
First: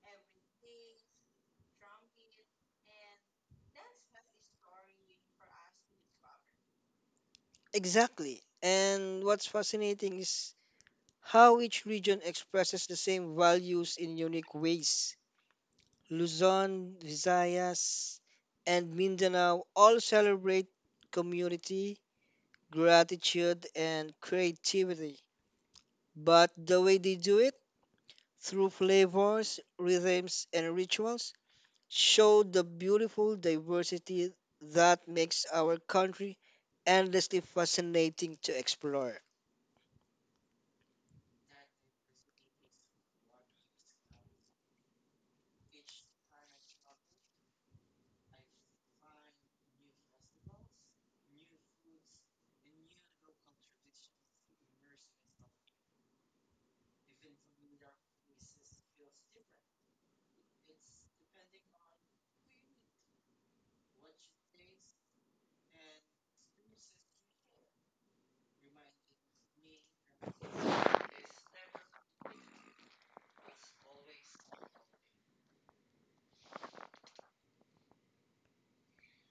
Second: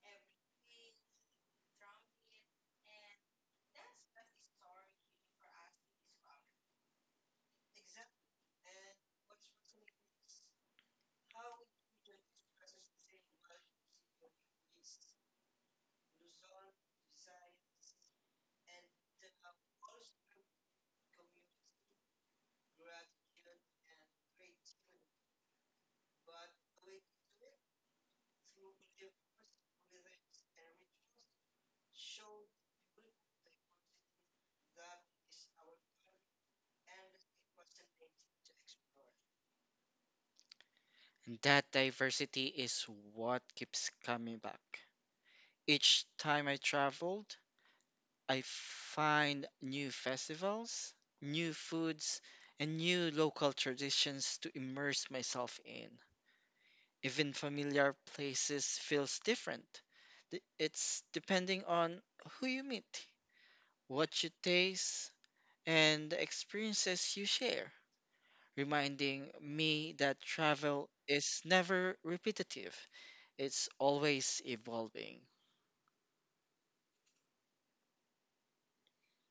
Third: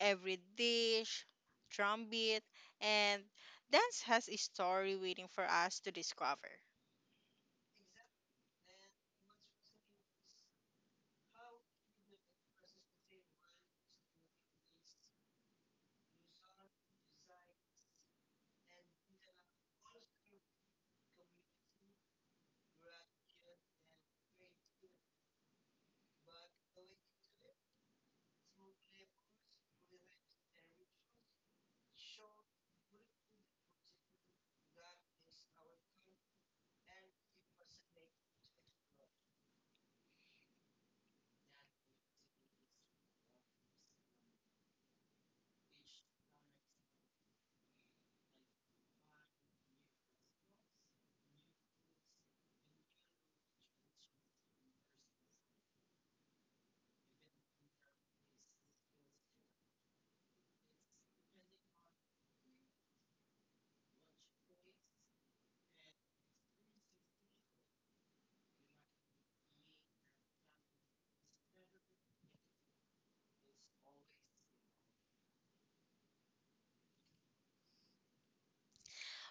Every dish, drumbeat, and dance has a story waiting for us to discover.
Exactly. And what's fascinating is how each region expresses the same values in unique ways. Luzon, Visayas, and Mindanao all celebrate community, gratitude, and creativity. But the way they do it, through flavors, rhythms, and rituals, show the beautiful diversity that makes our country endlessly fascinating to explore.
That diversity is what keeps coming back. Each time I traveled, I find new festivals, new foods, and new local traditions to immerse myself in. Even familiar places feels different. It's depending on who you meet, what you taste, and the experiences you share, reminding me that travel is never repetitive. It's always evolving.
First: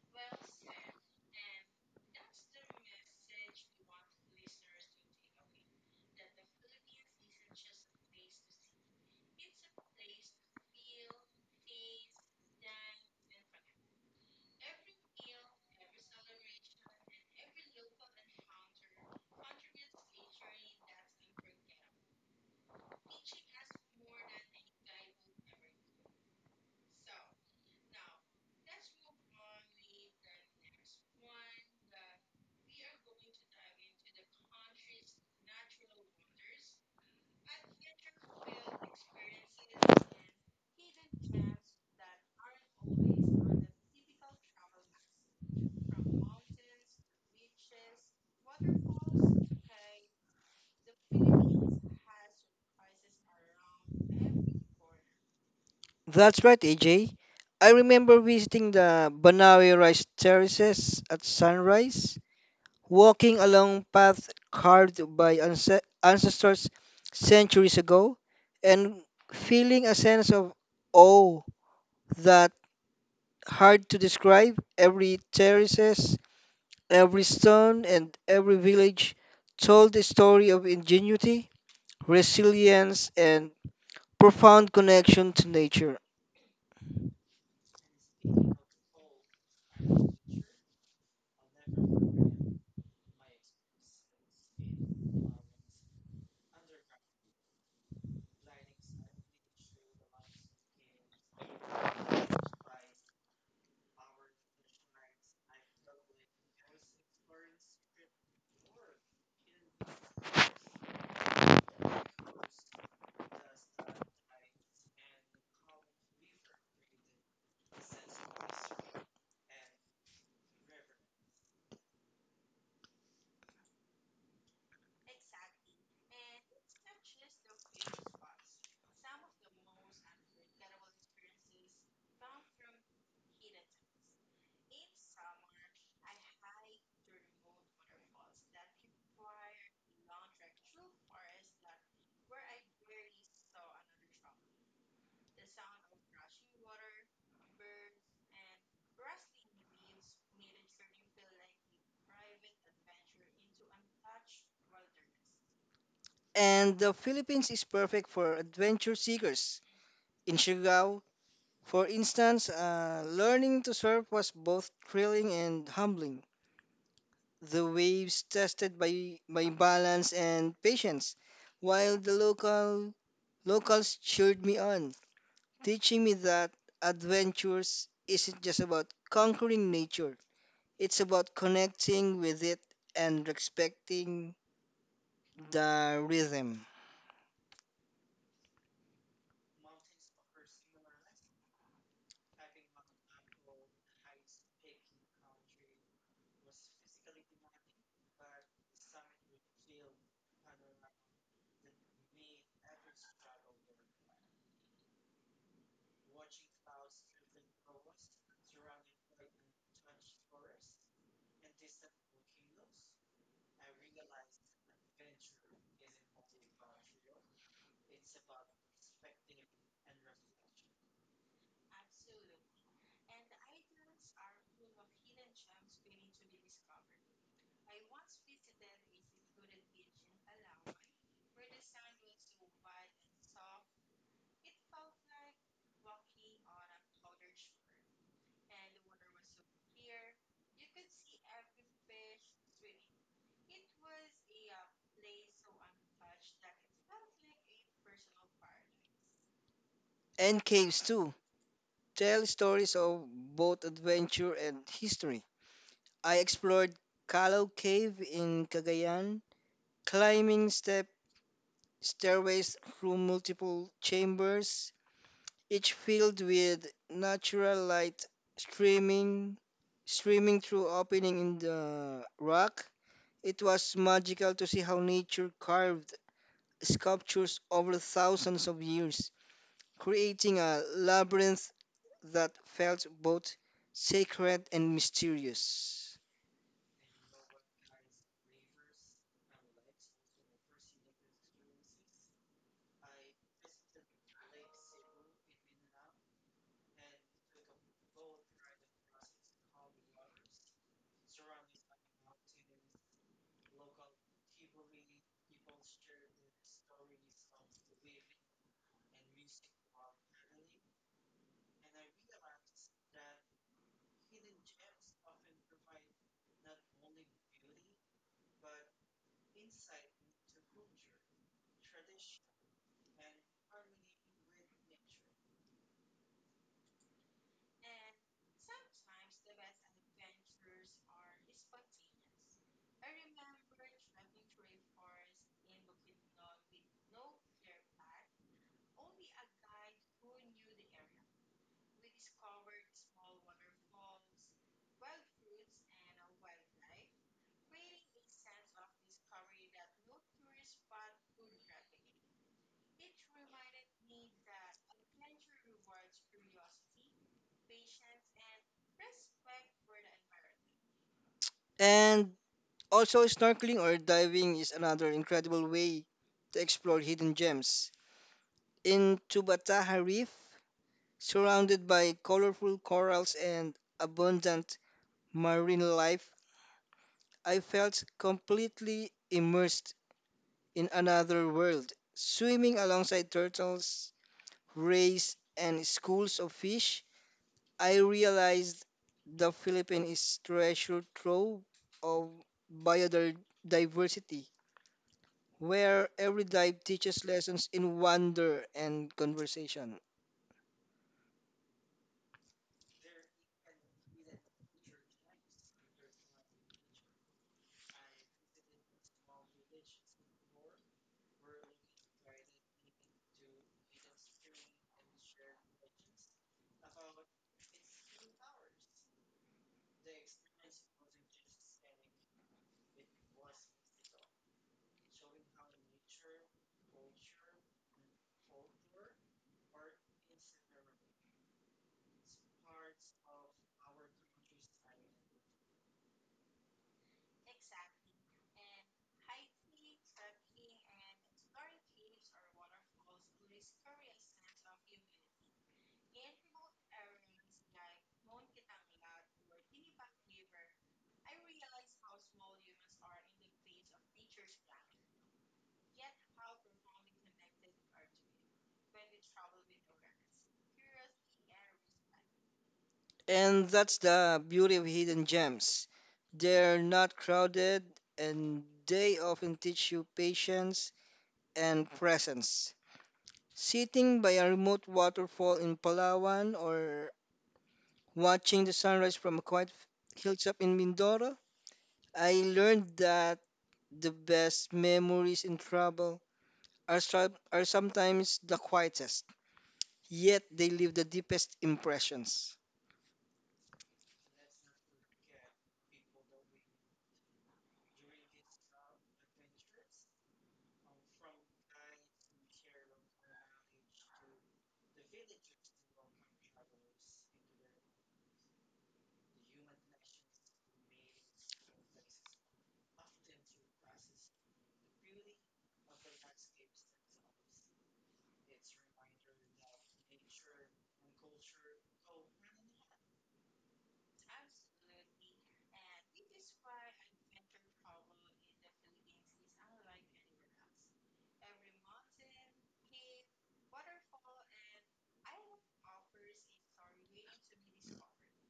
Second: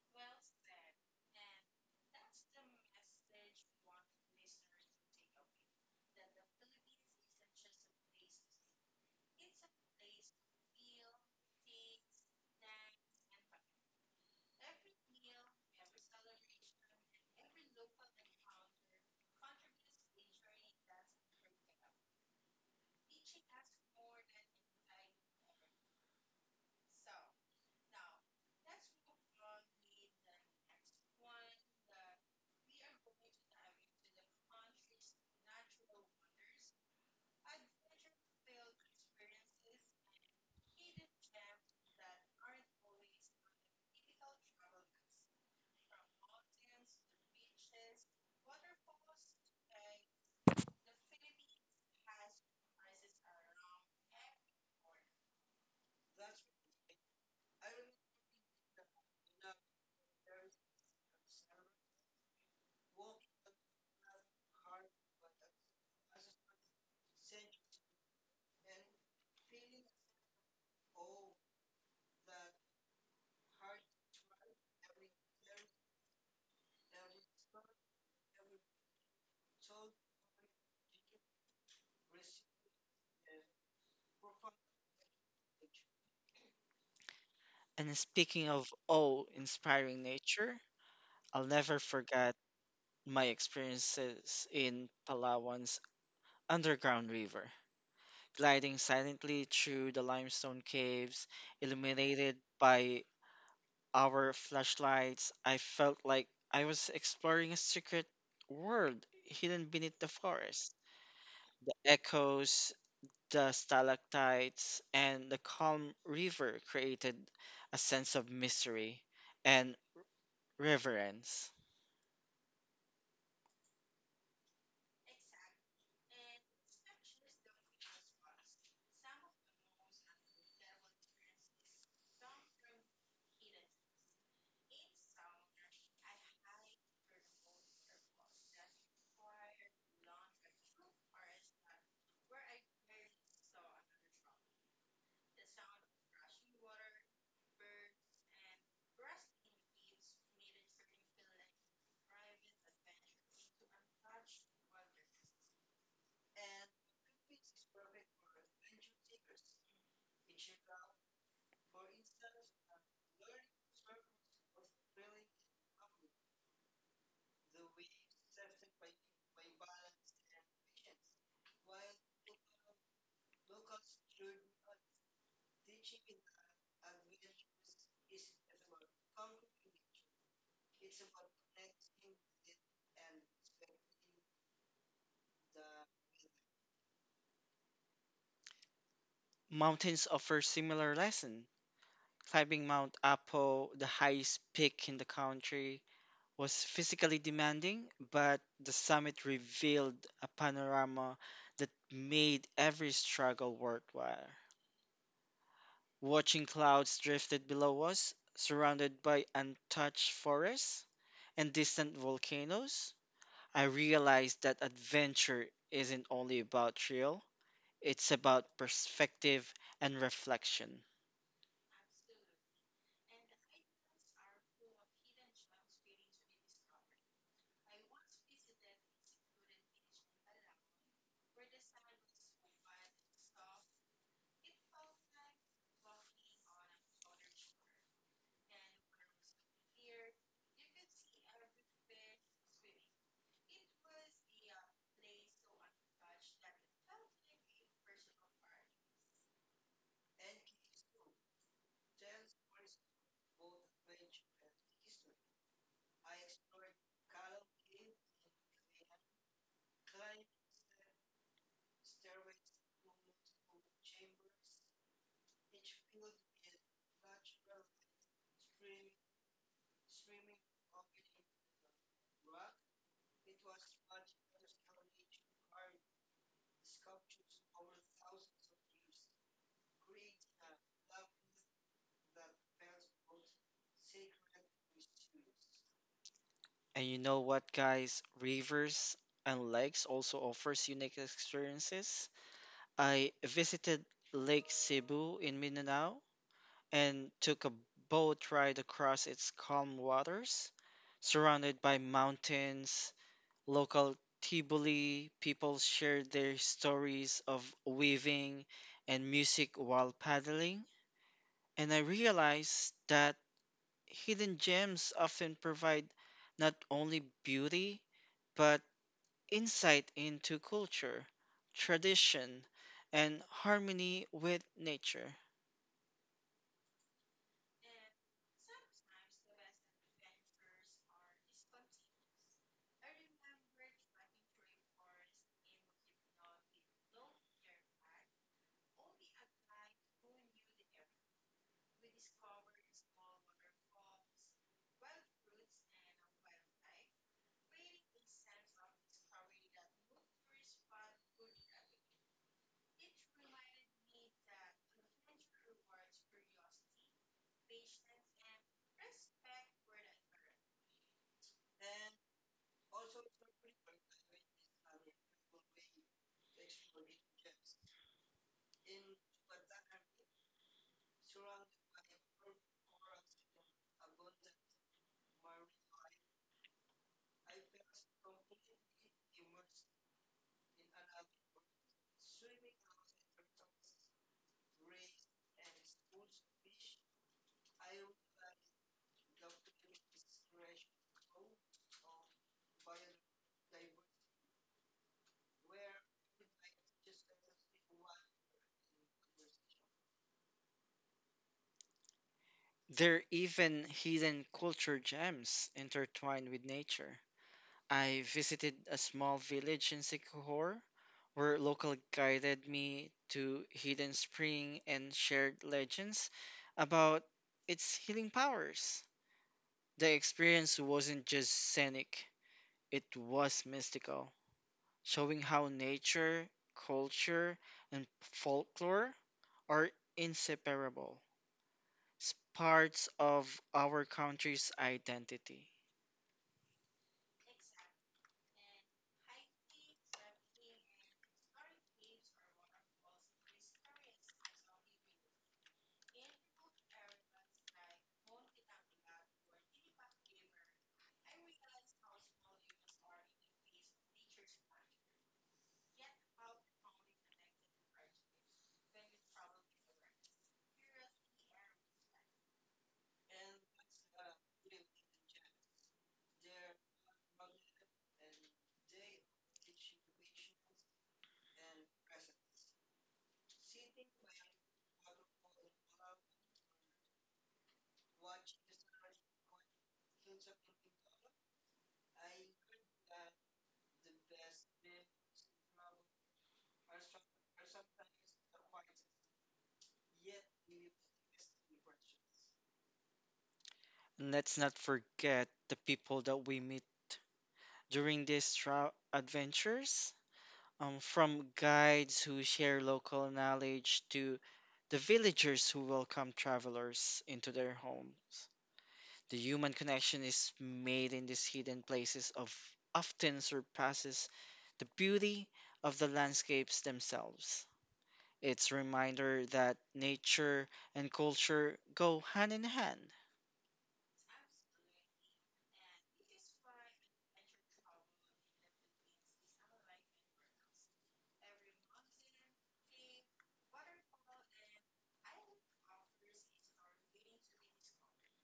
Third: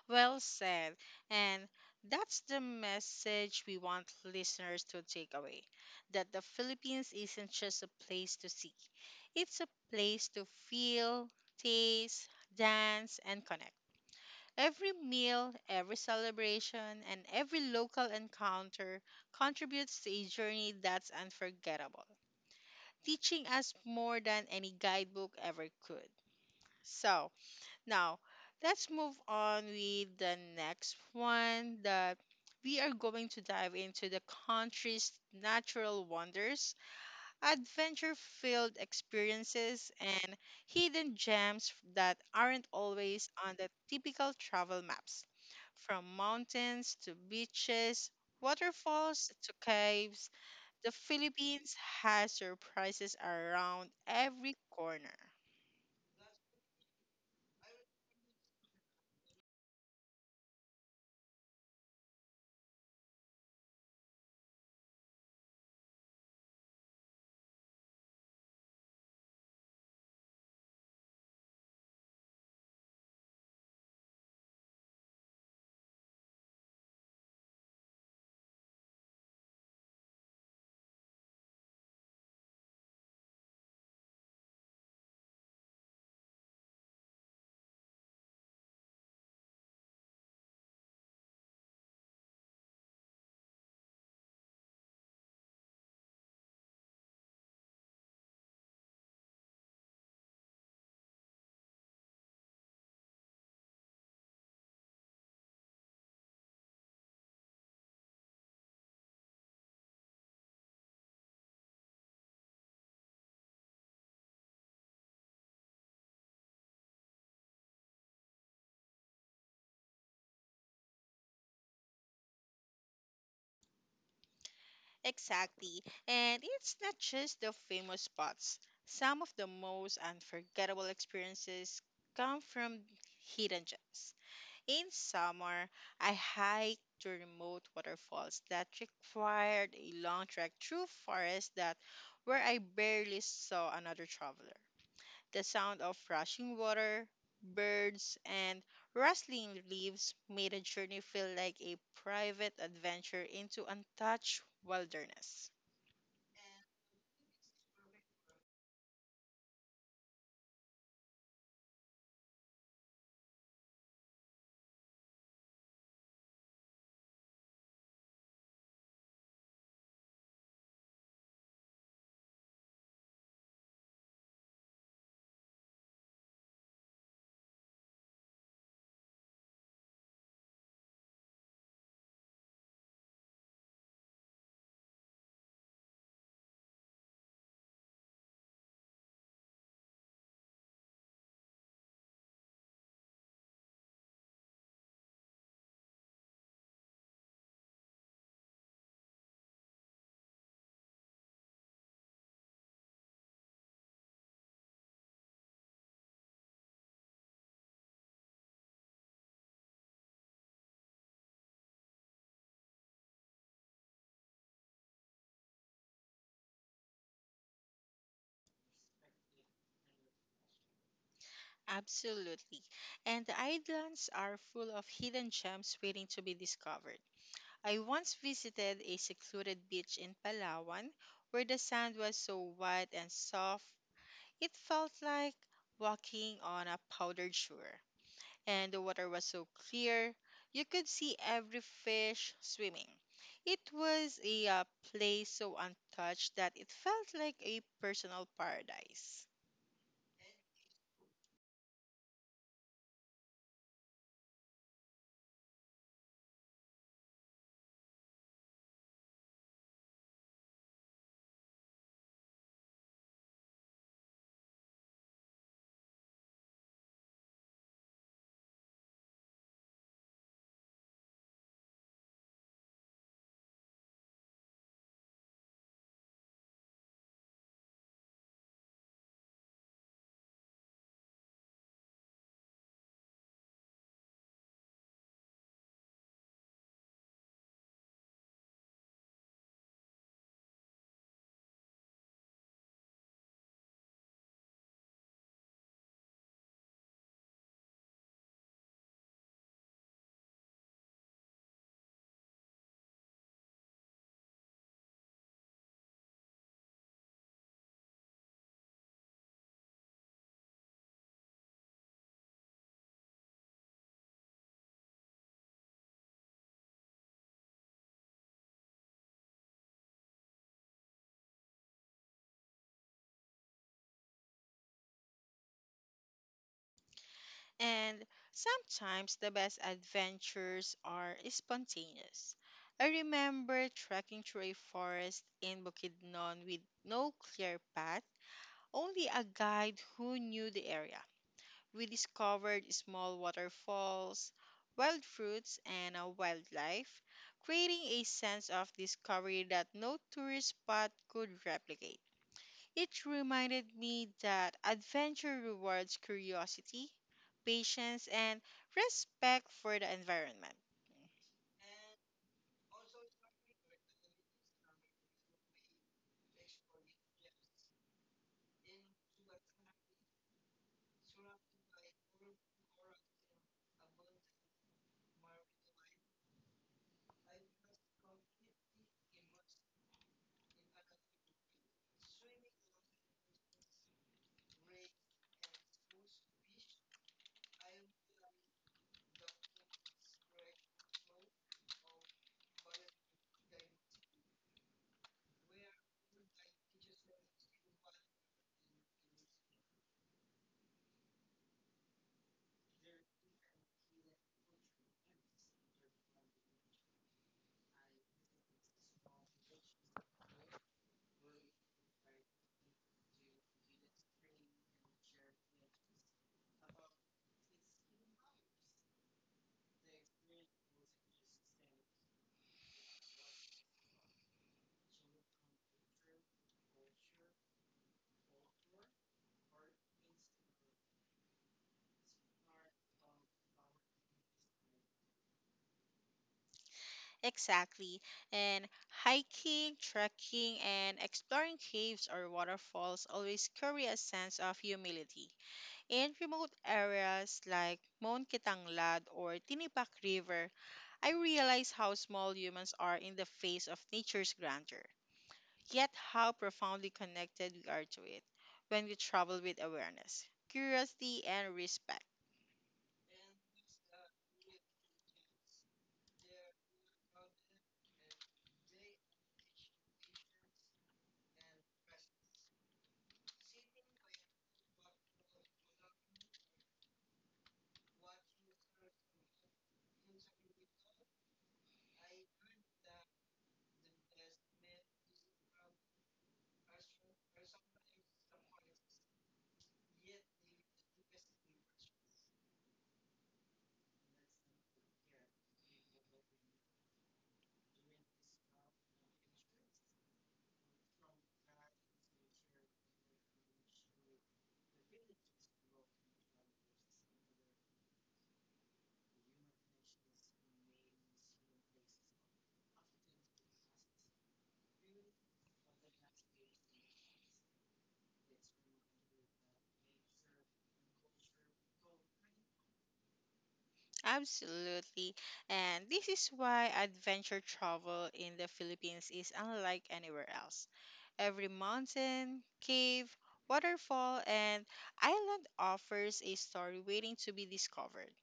Well said. And that's the message we want listeners to take away, that the Philippines isn't just a place to see, it's a place to feel, taste, dance, and connect. Every meal, every celebration, and every local encounter contributes to a journey that's unforgettable, teaching us more than any guidebook ever could. So, now let's move on with the next one, that we are going to dive into the country's natural wonders, adventure filled experiences, and hidden gems that aren't always on the typical travel maps. From mountains to beaches, waterfalls to caves, the Philippines has surprises around every corner.
That's right, AJ. I remember visiting the Banawe rice terraces at sunrise, walking along paths carved by ancestors centuries ago, and feeling a sense of awe that hard to describe. Every stone and every village told a story of ingenuity, resilience, and profound connection to nature.
And speaking of oh, inspiring nature, I'll never forget my experiences in Palawan's underground river, gliding silently through the limestone caves, illuminated by our flashlights. I felt like I was exploring a secret world hidden beneath the forest. The echoes. The stalactites and the calm river created a sense of mystery and reverence.
Exactly. And it's not just the famous spots. Some of the most unforgettable experiences come from hidden gems. In summer, I hiked to remote waterfalls that required a long trek through forests that where I barely saw another traveler. The sound of rushing water, birds, and rustling leaves made the journey feel like a private adventure into untouched wilderness.
And the Philippines is perfect for adventure seekers. In Siargao, for instance, learning to surf was both thrilling and humbling. The waves tested by balance and patience, while the locals cheered me on, teaching me that adventures isn't just about conquering nature, it's about connecting with it and respecting the rhythm.
Mountains offer similar lesson. Climbing Mount Apo, the highest peak in the country, was physically demanding, but the summit revealed a panorama that made every struggle worthwhile. Watching clouds drifted below us, surrounded by untouched forests and distant volcanoes, I realized that adventure isn't only about thrill, it's about perspective and reflection.
Absolutely. And the islands are full of hidden gems waiting to be discovered. I once visited a secluded beach in Palawan where the sand was so white and soft, it felt like walking on a powdered shore, and the water was so clear you could see every fish swimming. It was a place so untouched that it felt like a personal paradise.
And caves, too, tell stories of both adventure and history. I explored Callao Cave in Cagayan, climbing step stairways through multiple chambers, each filled with natural light streaming streaming through opening in the rock. It was magical to see how nature carved sculptures over thousands of years, creating a labyrinth that felt both sacred and mysterious.
And you know what, guys? Rivers and lakes also offers unique experiences. I visited Lake Cebu in Mindanao and took a boat ride across its calm waters, surrounded by mountains. Local Tiboli people shared their stories of weaving and music while paddling, and I realized that hidden gems often provide not only beauty but insight into culture, tradition, and harmony with nature.
And sometimes the best adventures are spontaneous. I remember trekking through a forest in Bukidnon with no clear path, only a guide who knew the area. We discovered small waterfalls, wild fruits, and a wildlife, creating a sense of discovery that no tourist spot could replicate. It reminded me that adventure rewards curiosity, patience, and respect for the environment.
And also, snorkeling or diving is another incredible way to explore hidden gems. In Tubataha, surrounded by colorful corals and abundant marine life, I felt completely immersed in another world. Swimming alongside turtles, rays, and schools of fish, I realized the Philippines is treasure trove of biodiversity, where every dive teaches lessons in wonder and conversation.
There are even hidden culture gems intertwined with nature. I visited a small village in Sikihor where local guided me to hidden spring and shared legends about its healing powers. The experience wasn't just scenic, it was mystical, showing how nature, culture, and folklore are inseparable, parts of our country's identity.
Exactly. And hiking, trekking, and exploring caves or waterfalls always carry a sense of humility. In remote areas like Mount Kitanglad or Tinipak River, I realize how small humans are in the face of nature's grandeur, yet how profoundly connected we are to it when we travel with awareness, curiosity, and respect.
And that's the beauty of hidden gems. They're not crowded, and they often teach you patience and presence. Sitting by a remote waterfall in Palawan or watching the sunrise from a quiet hilltop in Mindoro, I learned that the best memories in travel are sometimes the quietest, yet they leave the deepest impressions.
And let's not forget the people that we meet during these adventures. From guides who share local knowledge to the villagers who welcome travelers into their homes. The human connection is made in these hidden places of often surpasses the beauty of the landscapes themselves. It's a reminder that nature and culture go hand in hand.
Absolutely. And this is why adventure travel in the Philippines is unlike anywhere else. Every mountain, cave, waterfall, and island offers a story waiting to be discovered,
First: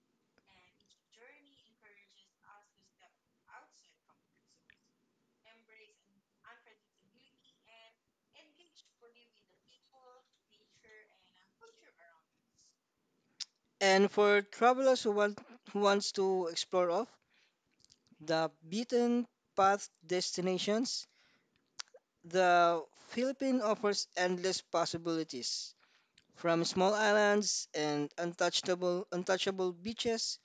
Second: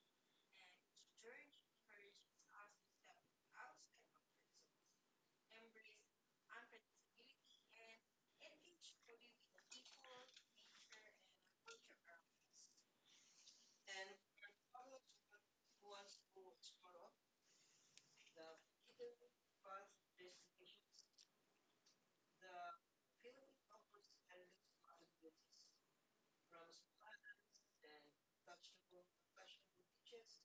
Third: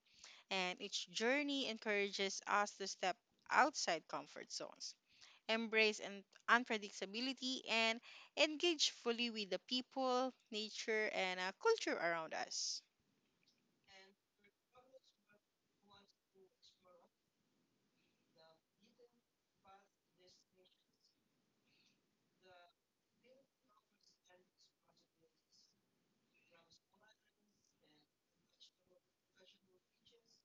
and each journey encourages us to step outside comfort zones, embrace and unpredictability, and engage fully with the people, nature, and culture around us.
And for travelers who wants to explore off the beaten path destinations, the Philippines offers endless possibilities. From small islands and untouchable beaches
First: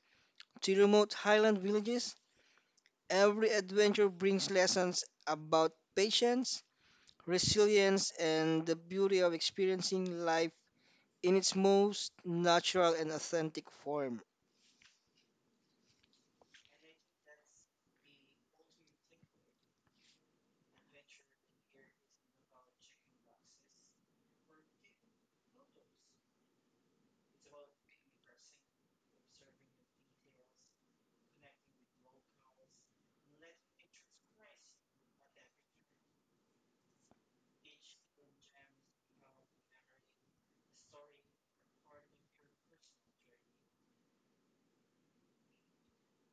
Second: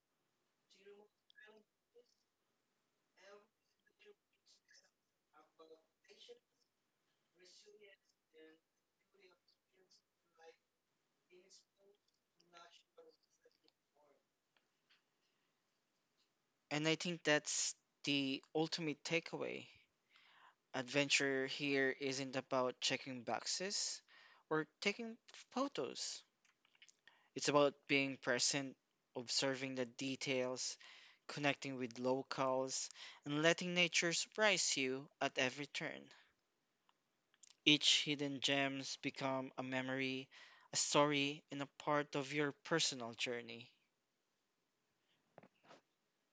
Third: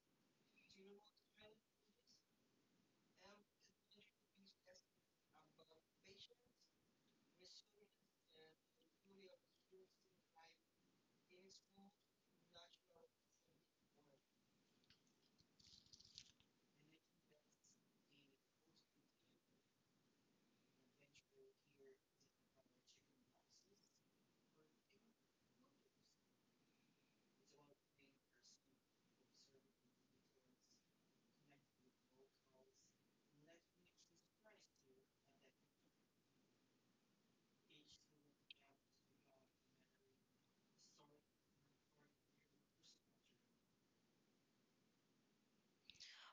to remote highland villages, every adventure brings lessons about patience, resilience, and the beauty of experiencing life in its most natural and authentic form.
And I think that's the ultimate takeaway. Adventure here isn't about checking boxes or taking photos. It's about being present, observing the details, connecting with locals, and letting nature surprise you at every turn. Each hidden gems become a memory, a story, and a part of your personal journey.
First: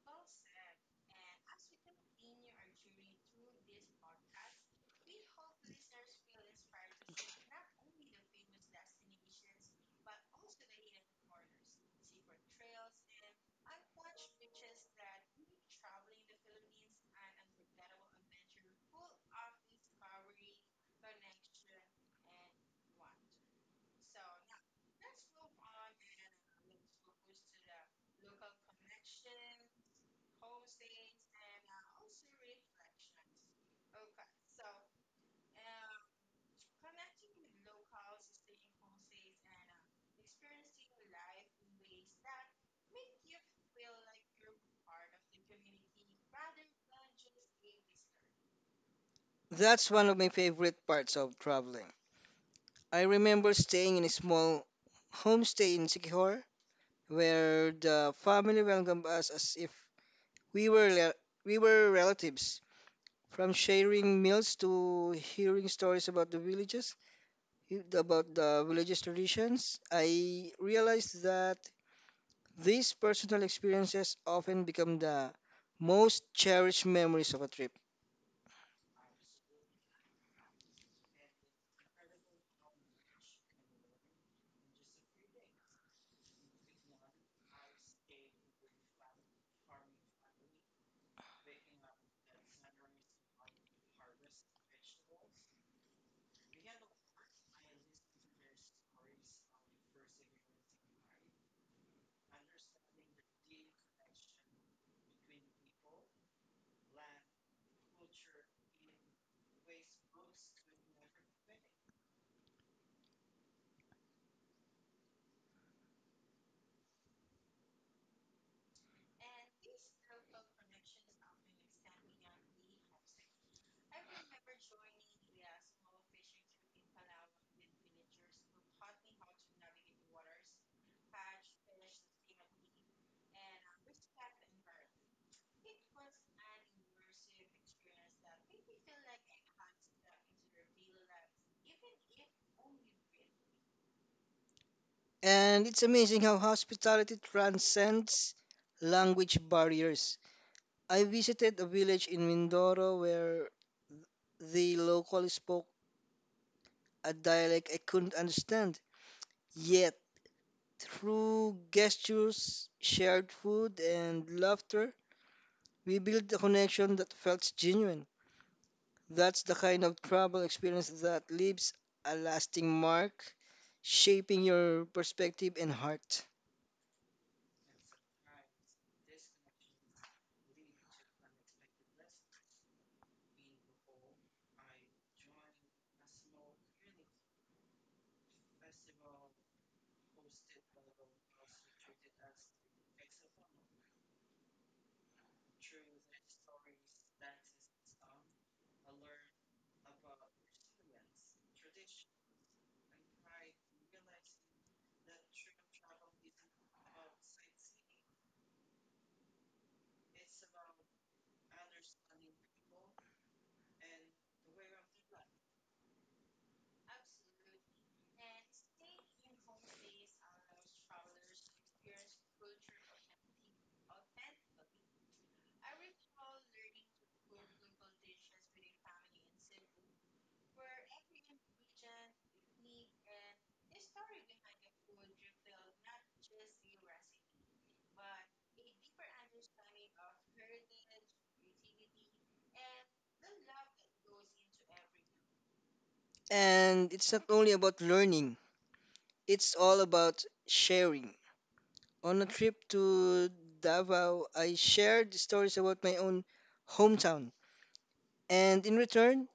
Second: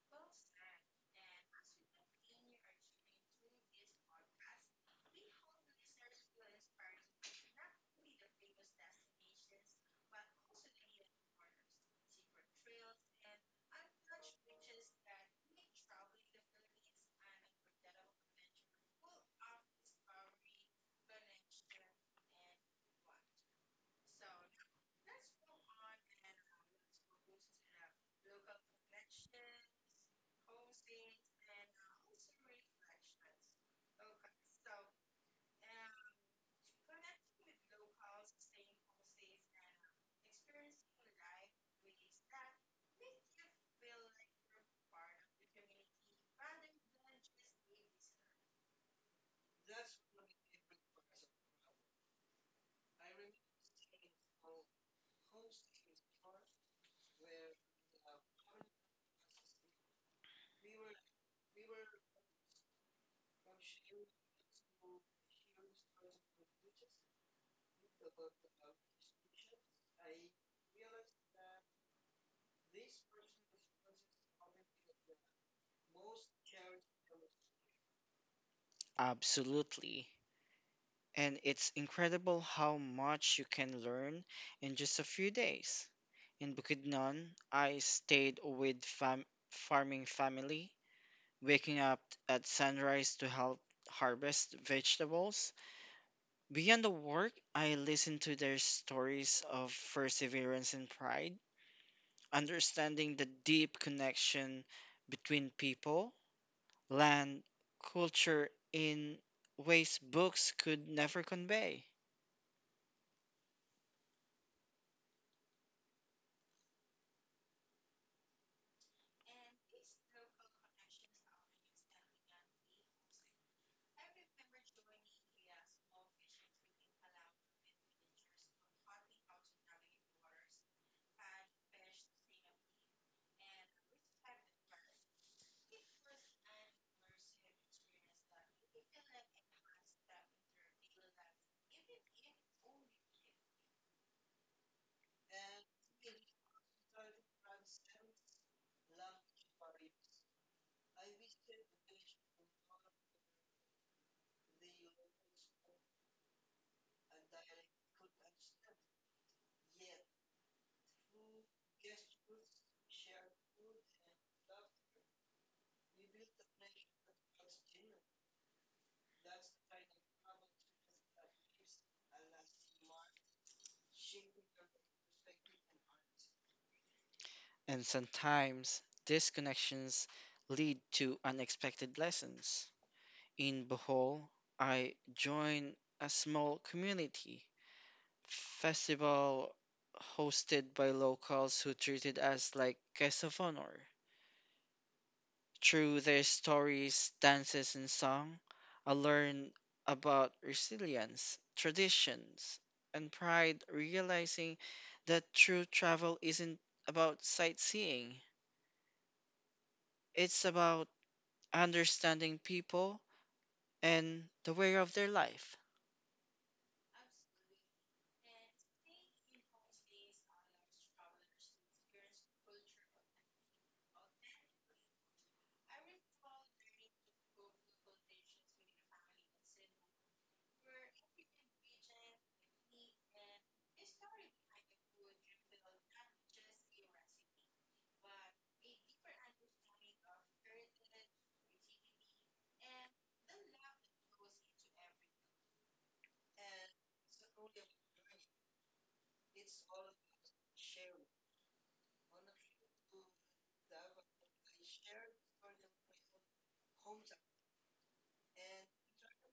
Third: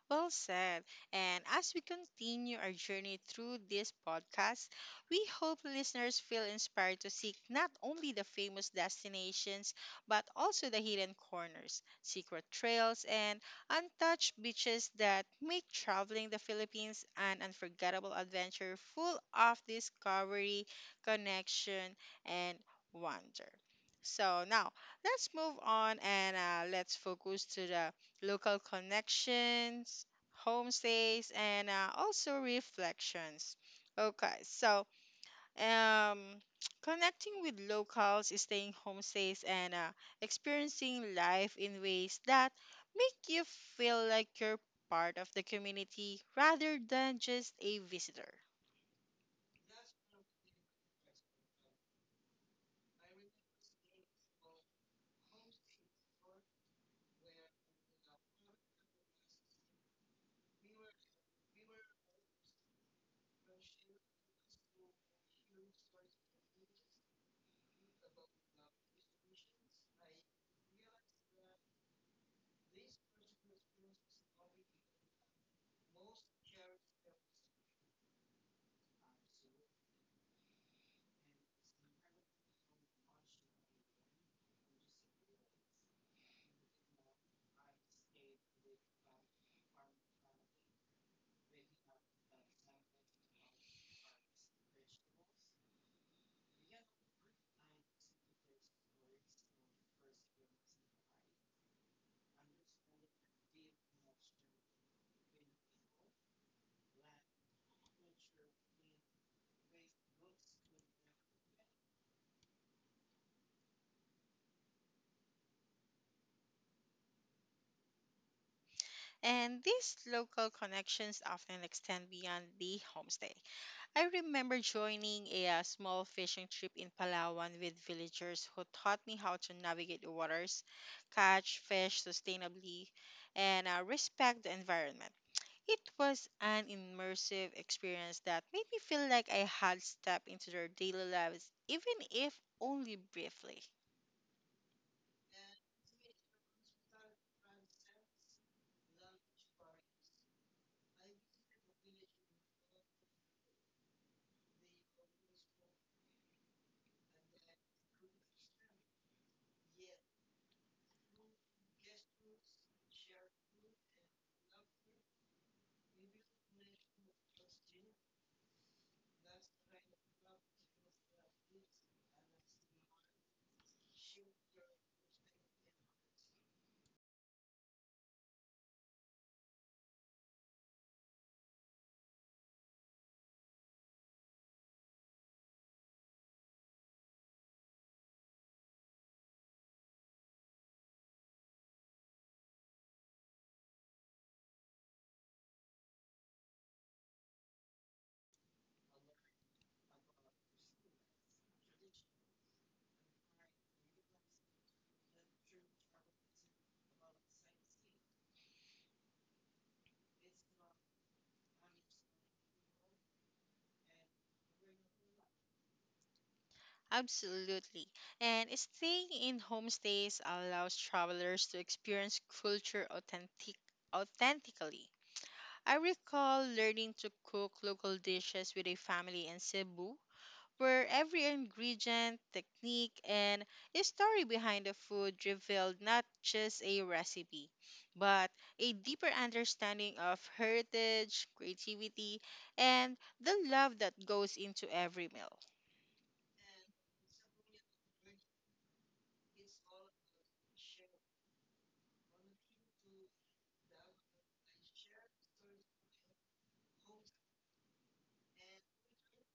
Well said. And as we continue our journey through this podcast, we hope listeners feel inspired to seek not only the famous destinations, but also the hidden corners, secret trails, and untouched beaches that make traveling the Philippines an unforgettable adventure full of discovery, connection, and wonder. So now let's move on and let's focus to the local connections, homestays, and also reflections. Okay, so um, connecting with locals, staying homestays, and experiencing life in ways that make you feel like you're part of the community rather than just a visitor.
That's one of my favorite parts of traveling. I remember staying in a small homestay in Sikihor, where the family welcomed us as if we were le- we were relatives. From sharing meals to hearing stories about the villages traditions, I realized that these personal experiences often become the most cherished memories of a trip.
Absolutely. And it's incredible how much you can learn in just a few days. In Bukidnon, I stayed with farming family, waking up at sunrise to help harvest vegetables. Beyond the work, I listened to their stories of perseverance and pride, understanding the deep connection between people, land, culture in ways books could never convey.
And these local connections often extend beyond the homestay. I remember joining a small fishing trip in Palawan with villagers who taught me how to navigate the waters, catch fish sustainably, and respect the environment. It was an immersive experience that made me feel like I had stepped into their daily lives, even if only briefly.
And it's amazing how hospitality transcends language barriers. I visited a village in Mindoro where the locals spoke a dialect I couldn't understand. Yet, through gestures, shared food, and laughter, we built a connection that felt genuine. That's the kind of travel experience that leaves a lasting mark, shaping your perspective and heart.
And sometimes these connections lead to unexpected lessons. In Bohol, I joined a small community festival hosted by locals who treated us like guests of honor. Through their stories, dances, and song, I learned about resilience, traditions, and pride, realizing that true travel isn't about sightseeing. It's about understanding people and the way of their life.
Absolutely. And staying in homestays allows travelers to experience culture authentically. I recall learning to cook local dishes with a family in Cebu, where every ingredient, technique, and the story behind the food revealed not just a recipe, but a deeper understanding of heritage, creativity, and the love that goes into every meal.
And it's not only about learning, it's all about sharing. On a trip to Davao, I shared stories about my own hometown. And in return,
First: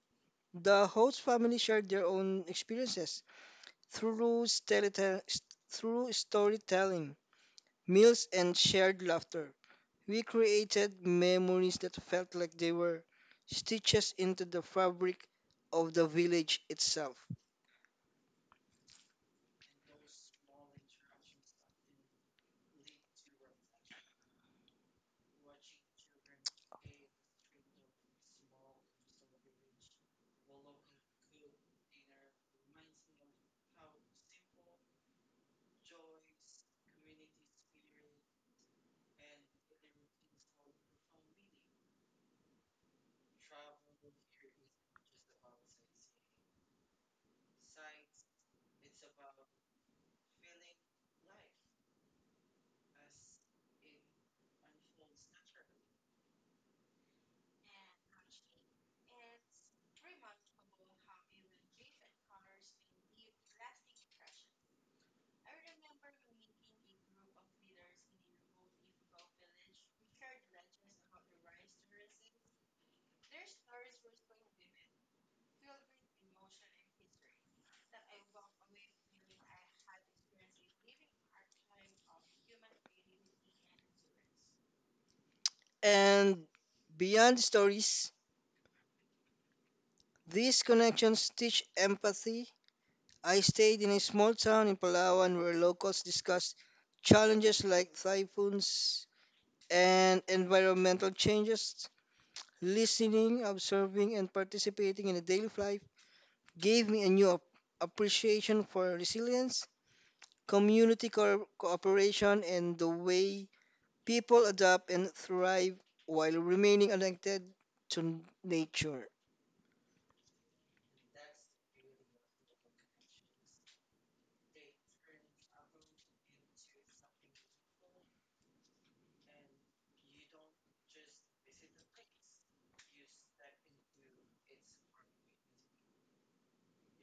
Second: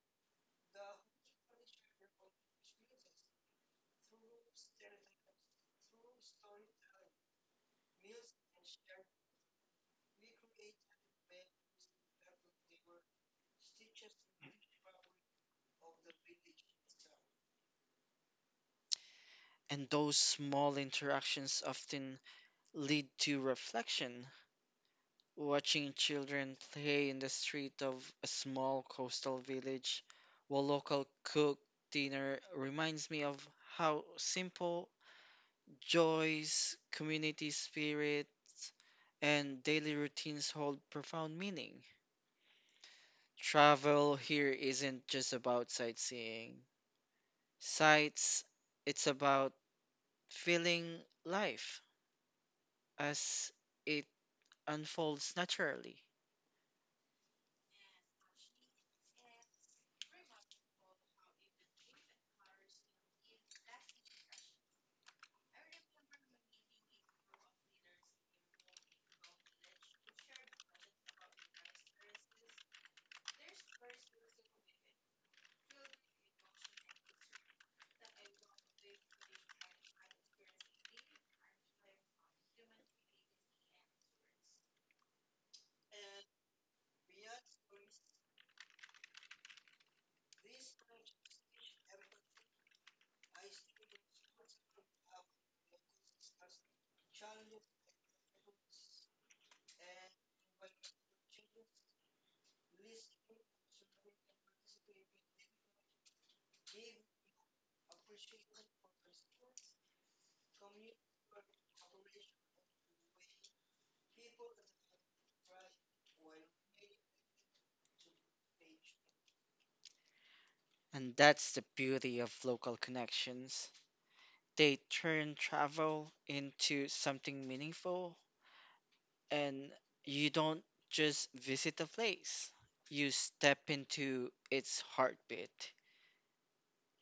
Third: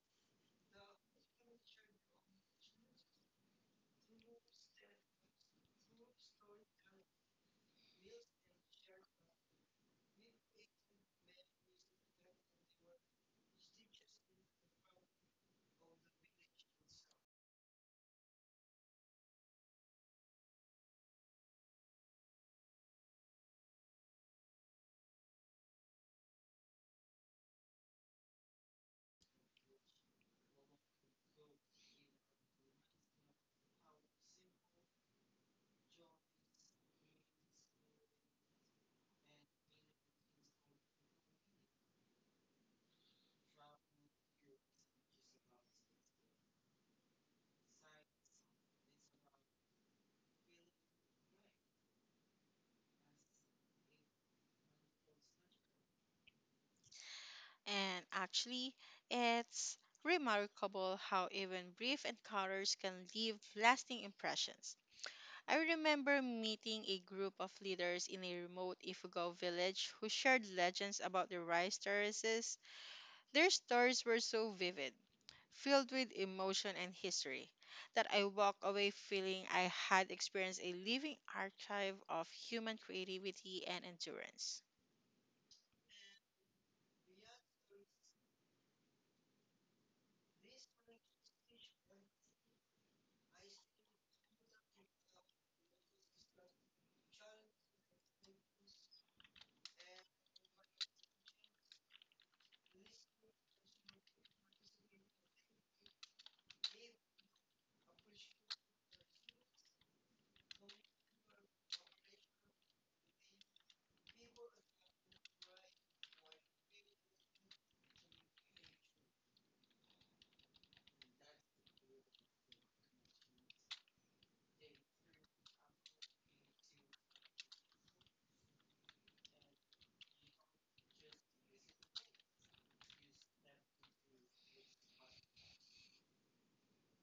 the host family shared their own experiences through, stelita- s- through storytelling, meals, and shared laughter. We created memories that felt like they were stitches into the fabric of the village itself.
And those small interactions often lead to reflection. Watching children play in the street of a small coastal village while local cook dinner reminds me of how simple joys, community spirit, and daily routines hold profound meaning. Travel here isn't just about sightseeing, sights, it's about feeling life as it unfolds naturally.
And actually, it's remarkable how even brief encounters can leave lasting impressions. I remember meeting a group of leaders in a remote Ifugao village who shared legends about the rice terraces. Their stories were so vivid, filled with emotion and history, that I walked away feeling I had experienced a living archive of human creativity and endurance.
And beyond stories, these connections teach empathy. I stayed in a small town in Palawan where locals discussed challenges like typhoons and environmental changes. Listening, observing, and participating in the daily life gave me a new appreciation for resilience, community cooperation, and the way people adapt and thrive while remaining connected to nature.
And that's the beauty of local connections. They turn travel into something meaningful, and you don't just visit a place, you step into its heartbeat.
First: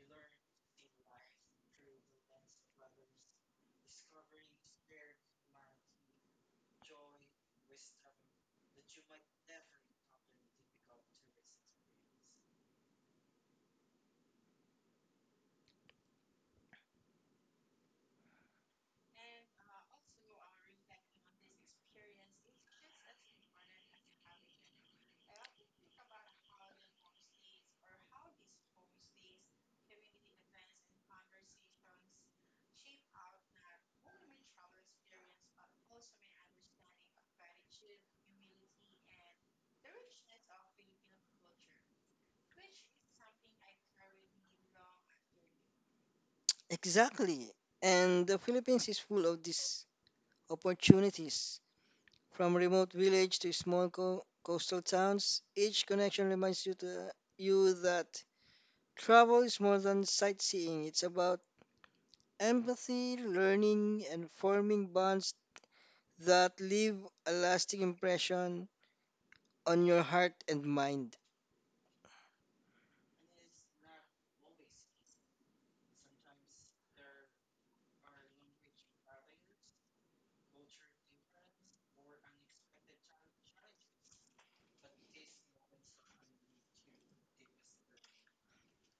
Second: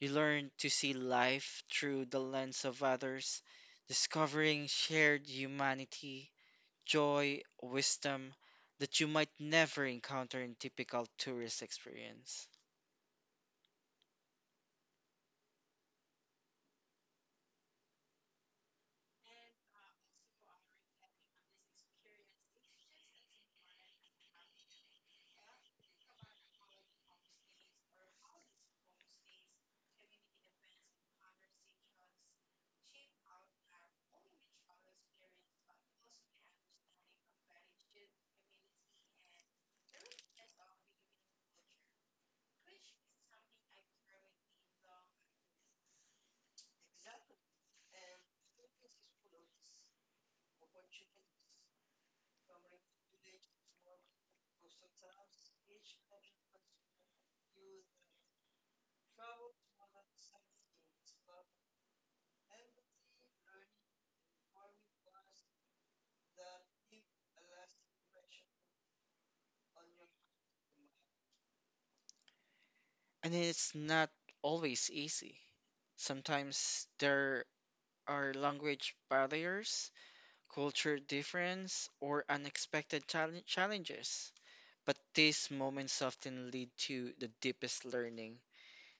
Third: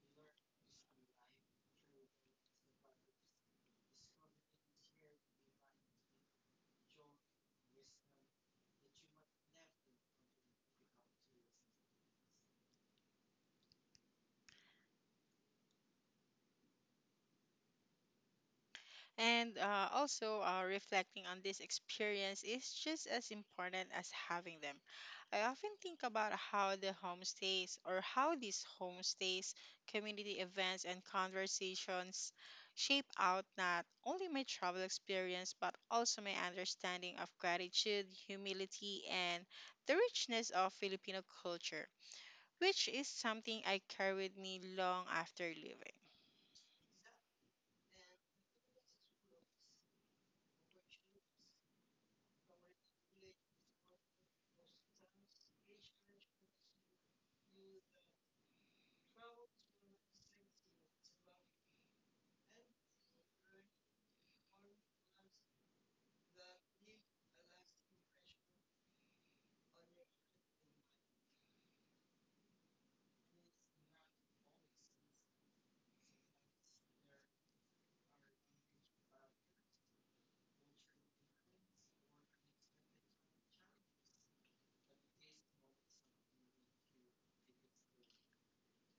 You learn to see life through the lens of others, discovering shared humanity, joy, wisdom that you might never encounter in typical tourist experience.
And reflecting on this experience is just as important as having them. I often think about how the homestays or how these homestays, community events, and conversations shape out not only my travel experience but also my understanding of gratitude, humility, and the richness of Filipino culture, which is something I carry with me long after leaving.
Exactly. And the Philippines is full of these opportunities. From remote village to small coastal towns, each connection reminds you that travel is more than sightseeing. It's about empathy, learning, and forming bonds that leave a lasting impression on your heart and mind.
And it's not always easy. Sometimes there are language barriers, culture difference, or unexpected challenges. But these moments often lead to the deepest learning.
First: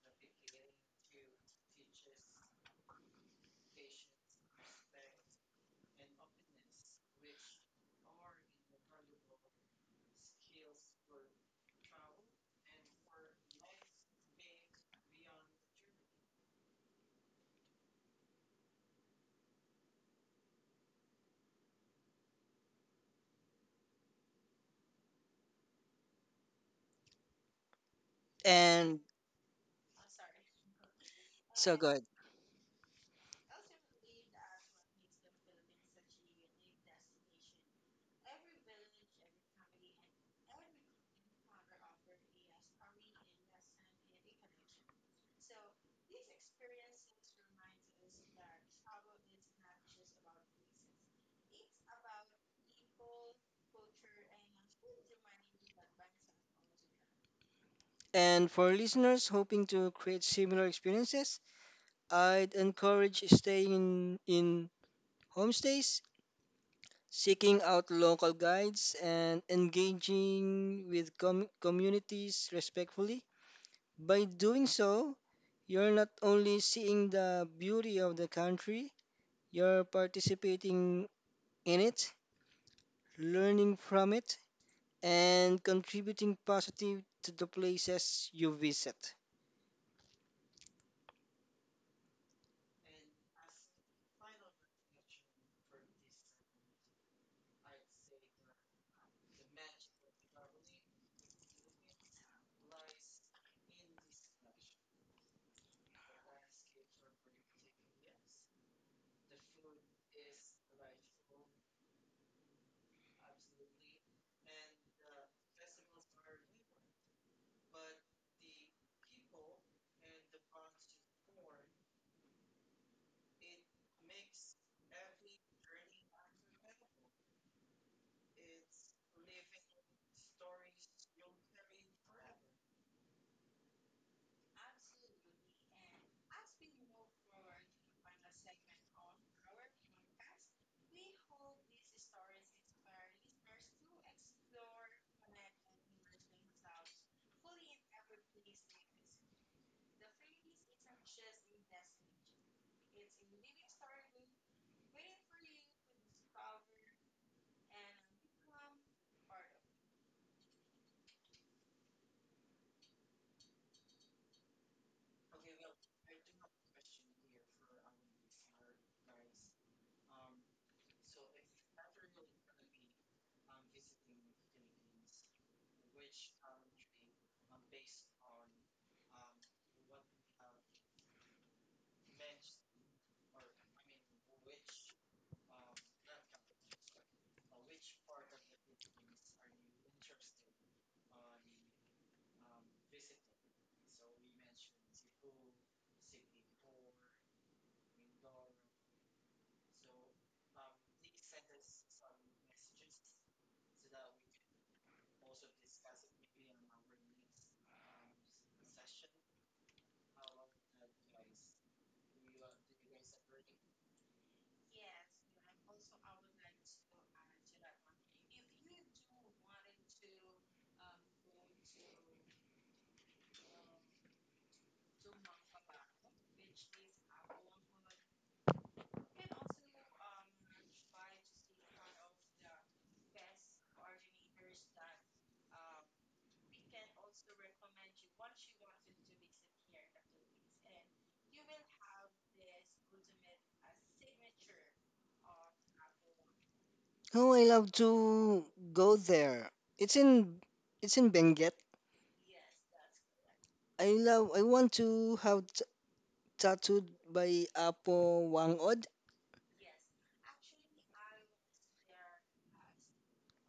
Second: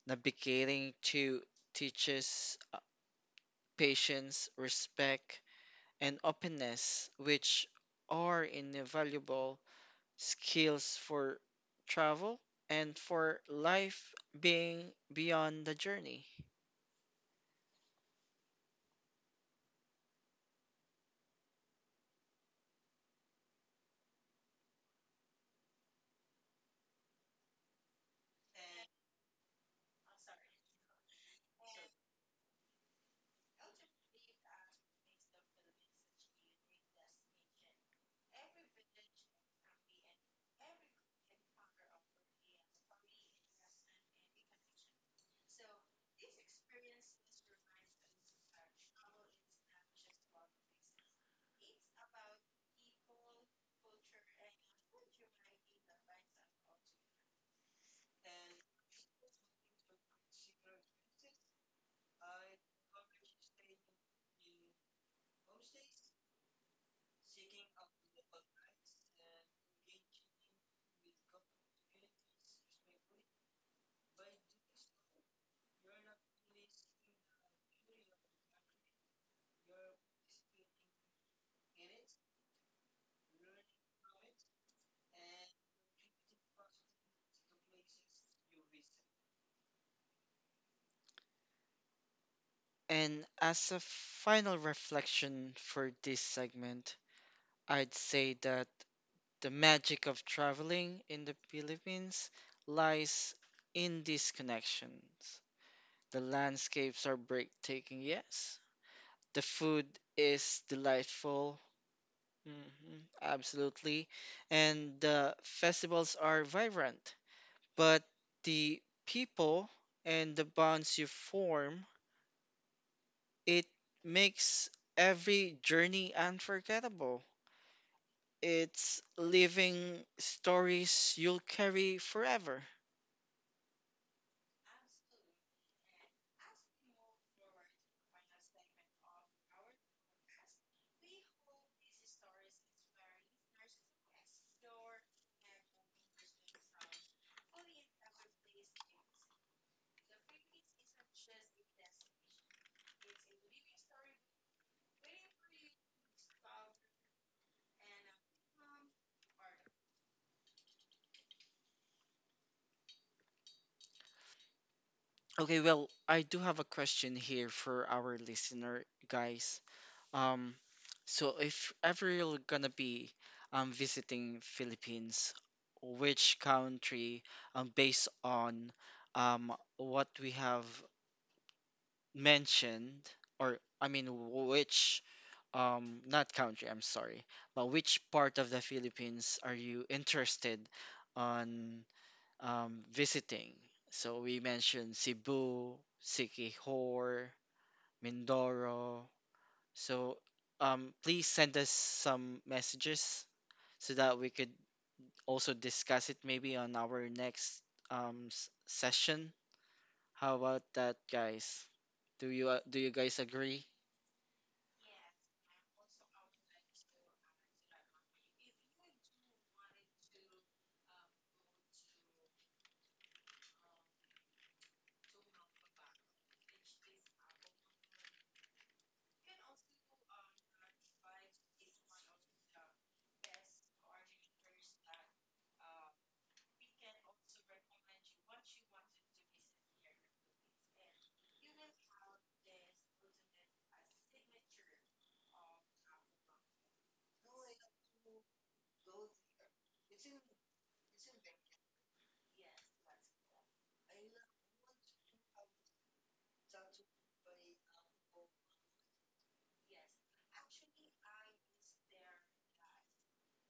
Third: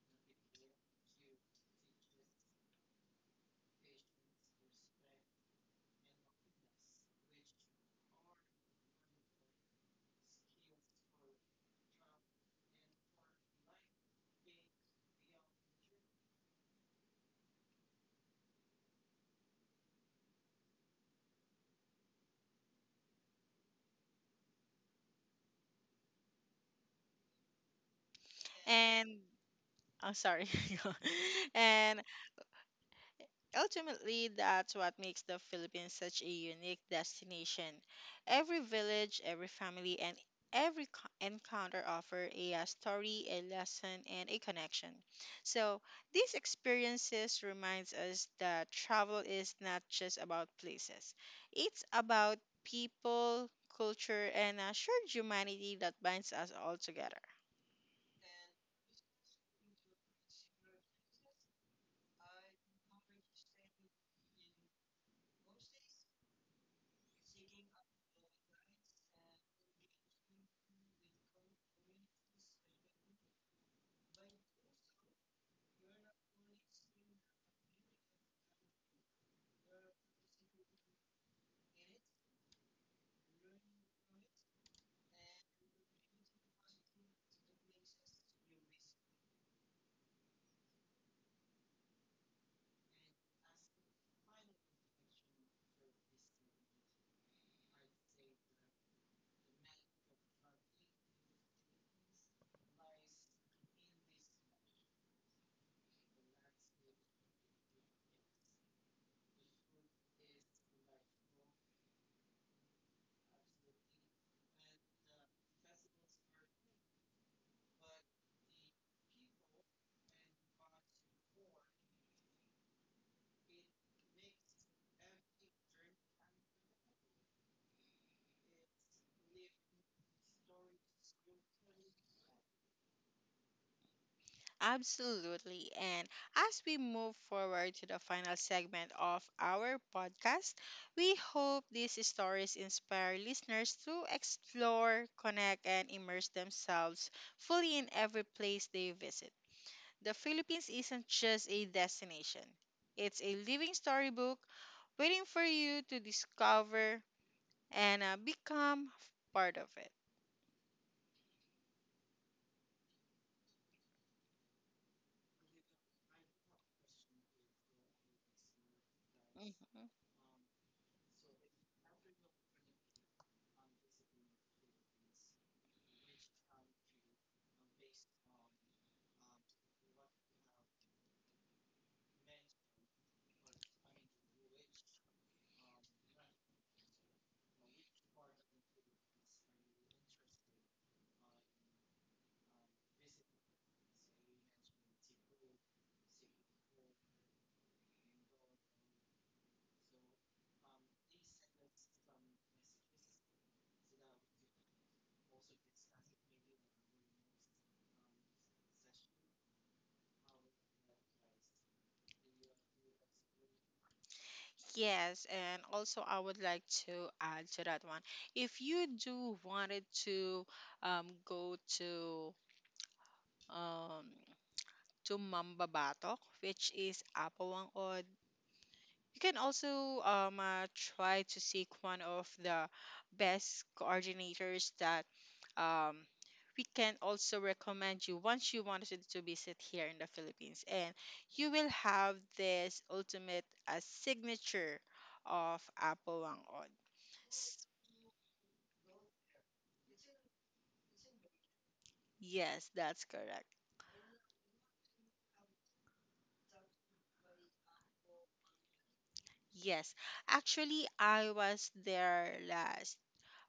Navigating to teaches patience, respect, and openness, which are invaluable skills for travel, and for life being beyond the journey.
And
And I'm sorry.
so
And
good.
ultimately, that's what makes the Philippines such a unique destination. Every village, every family, and encounter offer a story, a lesson, and a connection. So, these experiences reminds us that travel is not just about places. It's about people, culture, and a shared humanity that binds us all together.
And for listeners hoping to create similar experiences, I'd encourage staying in homestays, seeking out local guides, and engaging with communities respectfully. By doing so, you're not only seeing the beauty of the country, you're participating in it, learning from it, and contributing positive to the places you visit.
And as a final reflection for this segment, I'd say that the magic of traveling in the Philippines lies in these connections. The landscapes are breathtaking, yes. The food is delightful, mhm, absolutely. And the festivals are vibrant, but the people and the bonds you form, it makes every journey unforgettable. It's living stories you'll carry forever.
Absolutely. And as we move forward to the final segment of our podcast, we hope these stories inspire listeners to explore, connect, and immerse themselves fully in every place they visit. The Philippines isn't just a destination, it's a living storybook waiting for you to discover and become part of it.
Okay, well, I do have a question here for our listener, guys.
Mm-hmm.
Um, so if ever you're gonna be visiting Philippines, which country, based on what we have mentioned, or I mean which not country, I'm sorry, but which part of the Philippines are you interested on visiting? So we mentioned Cebu, Siquijor, Mindoro. So please send us some messages so that we could also discuss it maybe on our next session. How about that, guys? Do you guys agree?
Yes, and also I would like to add to that one. If you do wanted to go um, to Mambabatok, which is Apawang, or you can also try to seek one of the best coordinators that um, we can also recommend you once you wanted to visit here in the Philippines. And you will have this ultimate signature of Apple Wangod.
Oh, I
S-
love to go there. It's in it's in Benguet.
Yes, that's correct.
I want to have tattooed by Apo Wangod.
Yes. Actually, I was there last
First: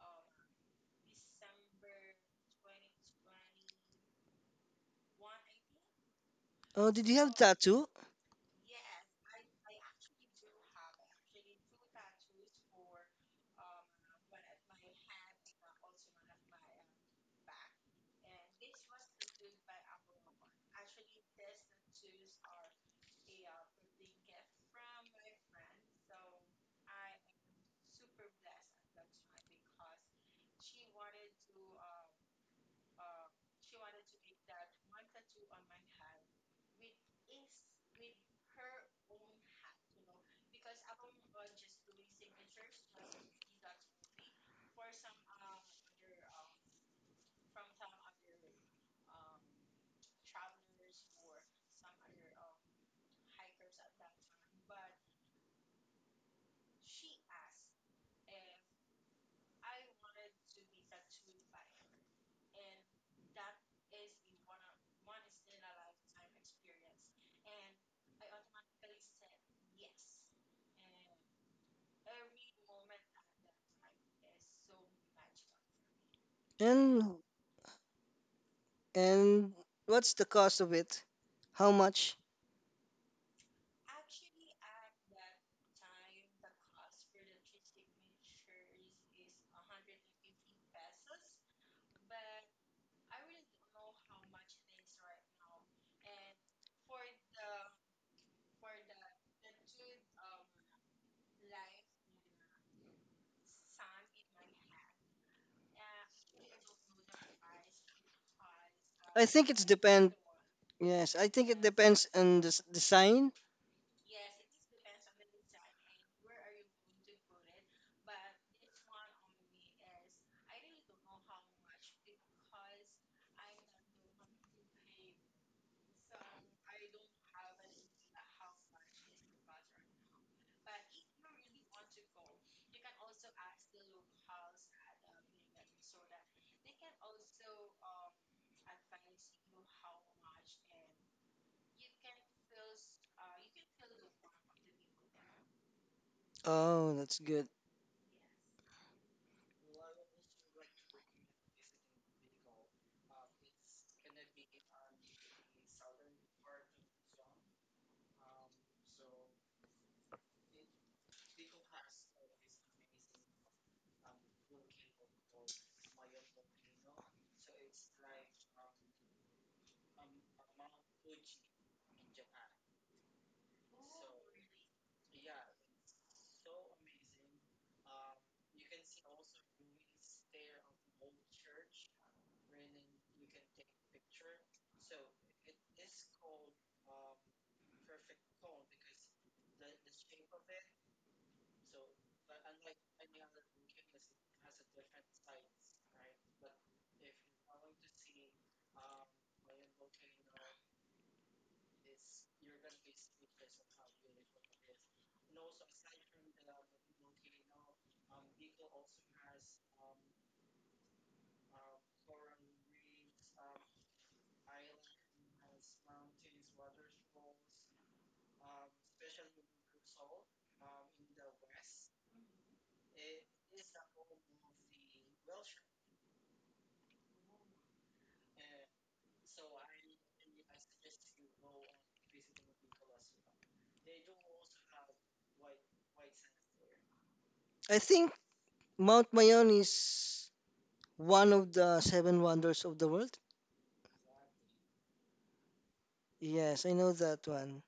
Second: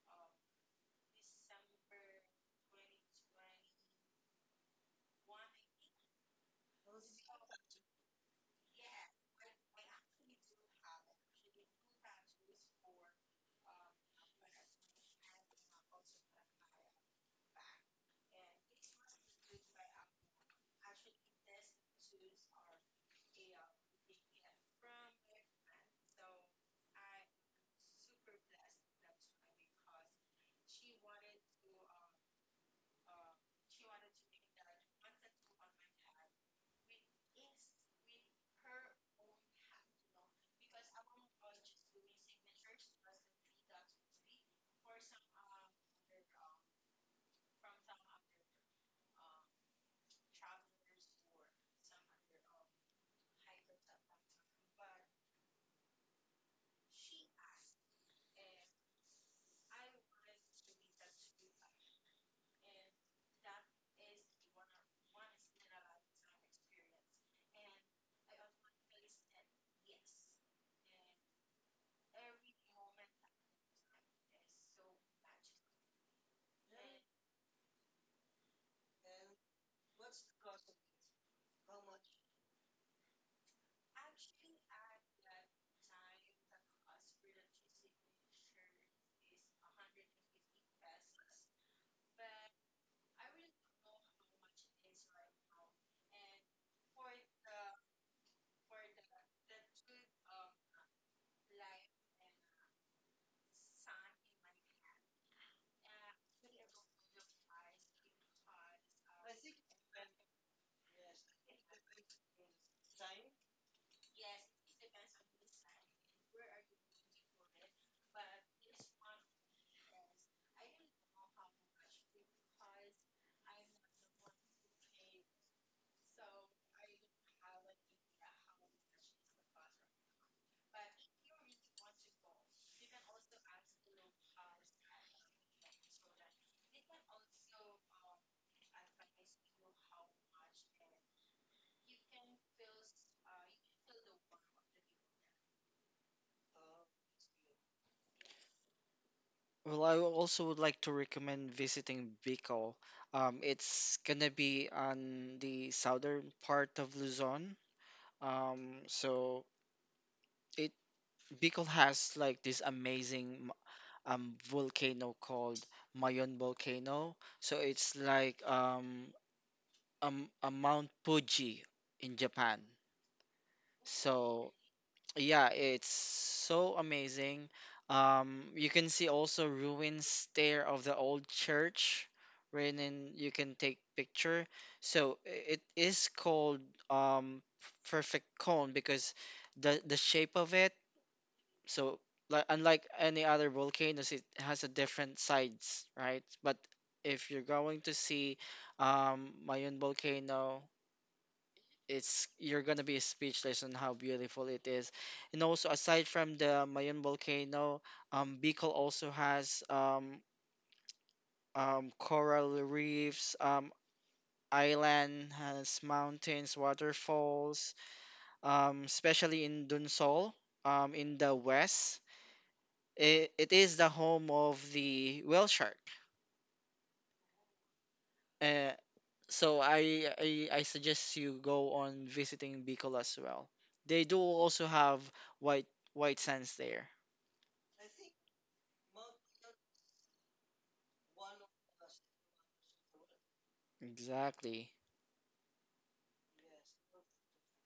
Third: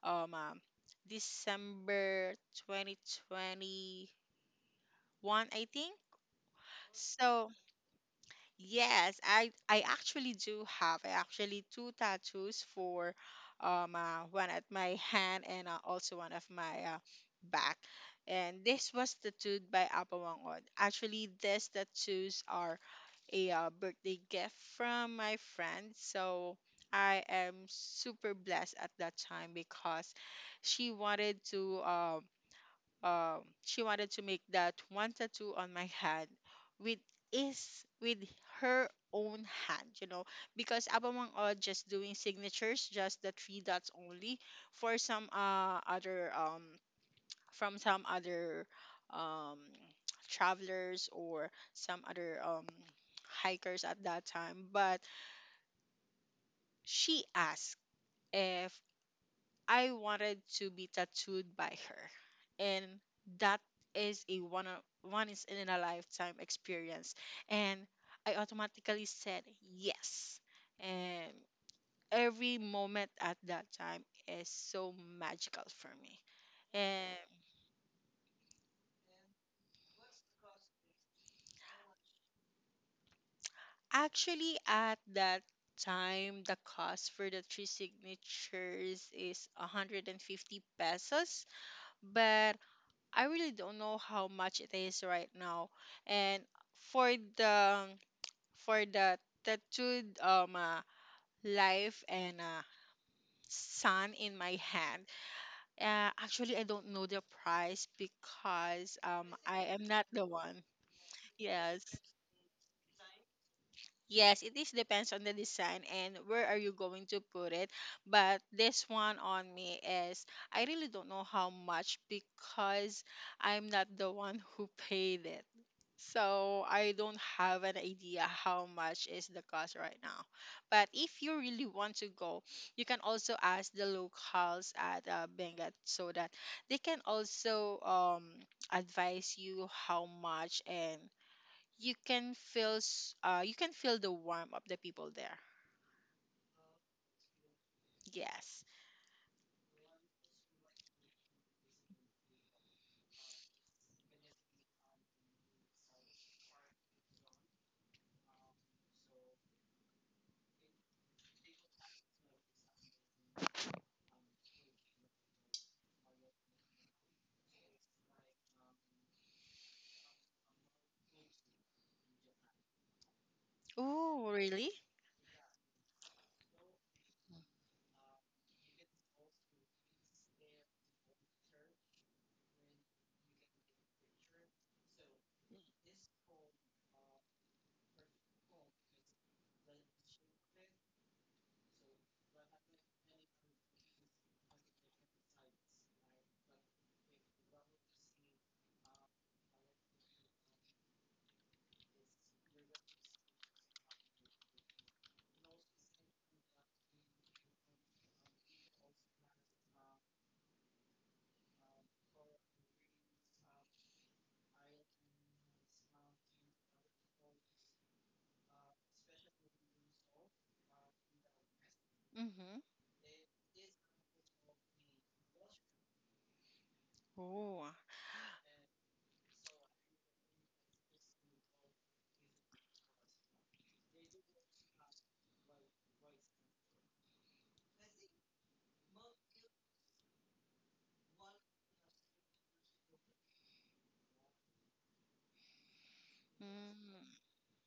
um, um December 2021, I think.
Oh, did you have
So
tattoo?
yes, I actually do have. I actually two tattoos for one at my hand and also one of my back. And this was tattooed by Apa Wangod. Actually, these tattoos are a birthday gift from my friend. So I am super blessed at that time because she wanted to um she wanted to make that one tattoo on my hand with with her own hand, you know, because Abamang Odd just doing signatures, just the three dots only for some other from some other um travelers or some other hikers at that time, but she asked if I wanted to be tattooed by her. And that is a one of- one is in a lifetime experience. And I automatically said yes. And every moment at that time is so magical for me.
And
And
and what's the cost of it? How much?
actually at that time the cost for the three signatures is 150 pesos, but I really don't know how much it is right now. And for the tattooed life and sun in my hand, actually I don't know the price because
I think it's
I am not
depend.
the one.
Yes, I think it
Yes.
depends on the design.
Yes, it is depends on the design and where are you going to put it. But this one on me is, I really don't know how much because I'm not the one who paid it. So I don't have an idea how much is the cost right now. But if you really want to go, you can also ask the locals at Benguet so that they can also advise you how much, and you can feel you can feel the warmth of the people there.
Oh, that's good.
Yes.
Well, I would also would like to recommend visiting Bicol. It's gonna be on the southern part of Luzon. So it Bicol has like this amazing volcano called Mayon volcano. So it's like a Mount Fuji in Japan.
Oh,
So
really?
yeah, it's so amazing. You can see also ruins there of the old church, wherein you can take picture. So i- it is called um perfect cone because the shape of it. So like unlike any other volcanoes, it has a different sides, right? But if you're going to see Mayon volcano, it's you're gonna be speechless on how beautiful it is. And also aside from the Mayon volcano, Bicol also has coral reefs, island has mountains, waterfalls, especially in Dunsol, in the west.
Mm-hmm.
It is the home of the whale shark.
Oh.
Uh, so I suggest you go on visiting Bicol as well. They do also have white white sands there.
I think Mount Mayon is one of the seven wonders of the world.
Exactly.
Yes, I know
Mm-hmm.
that one.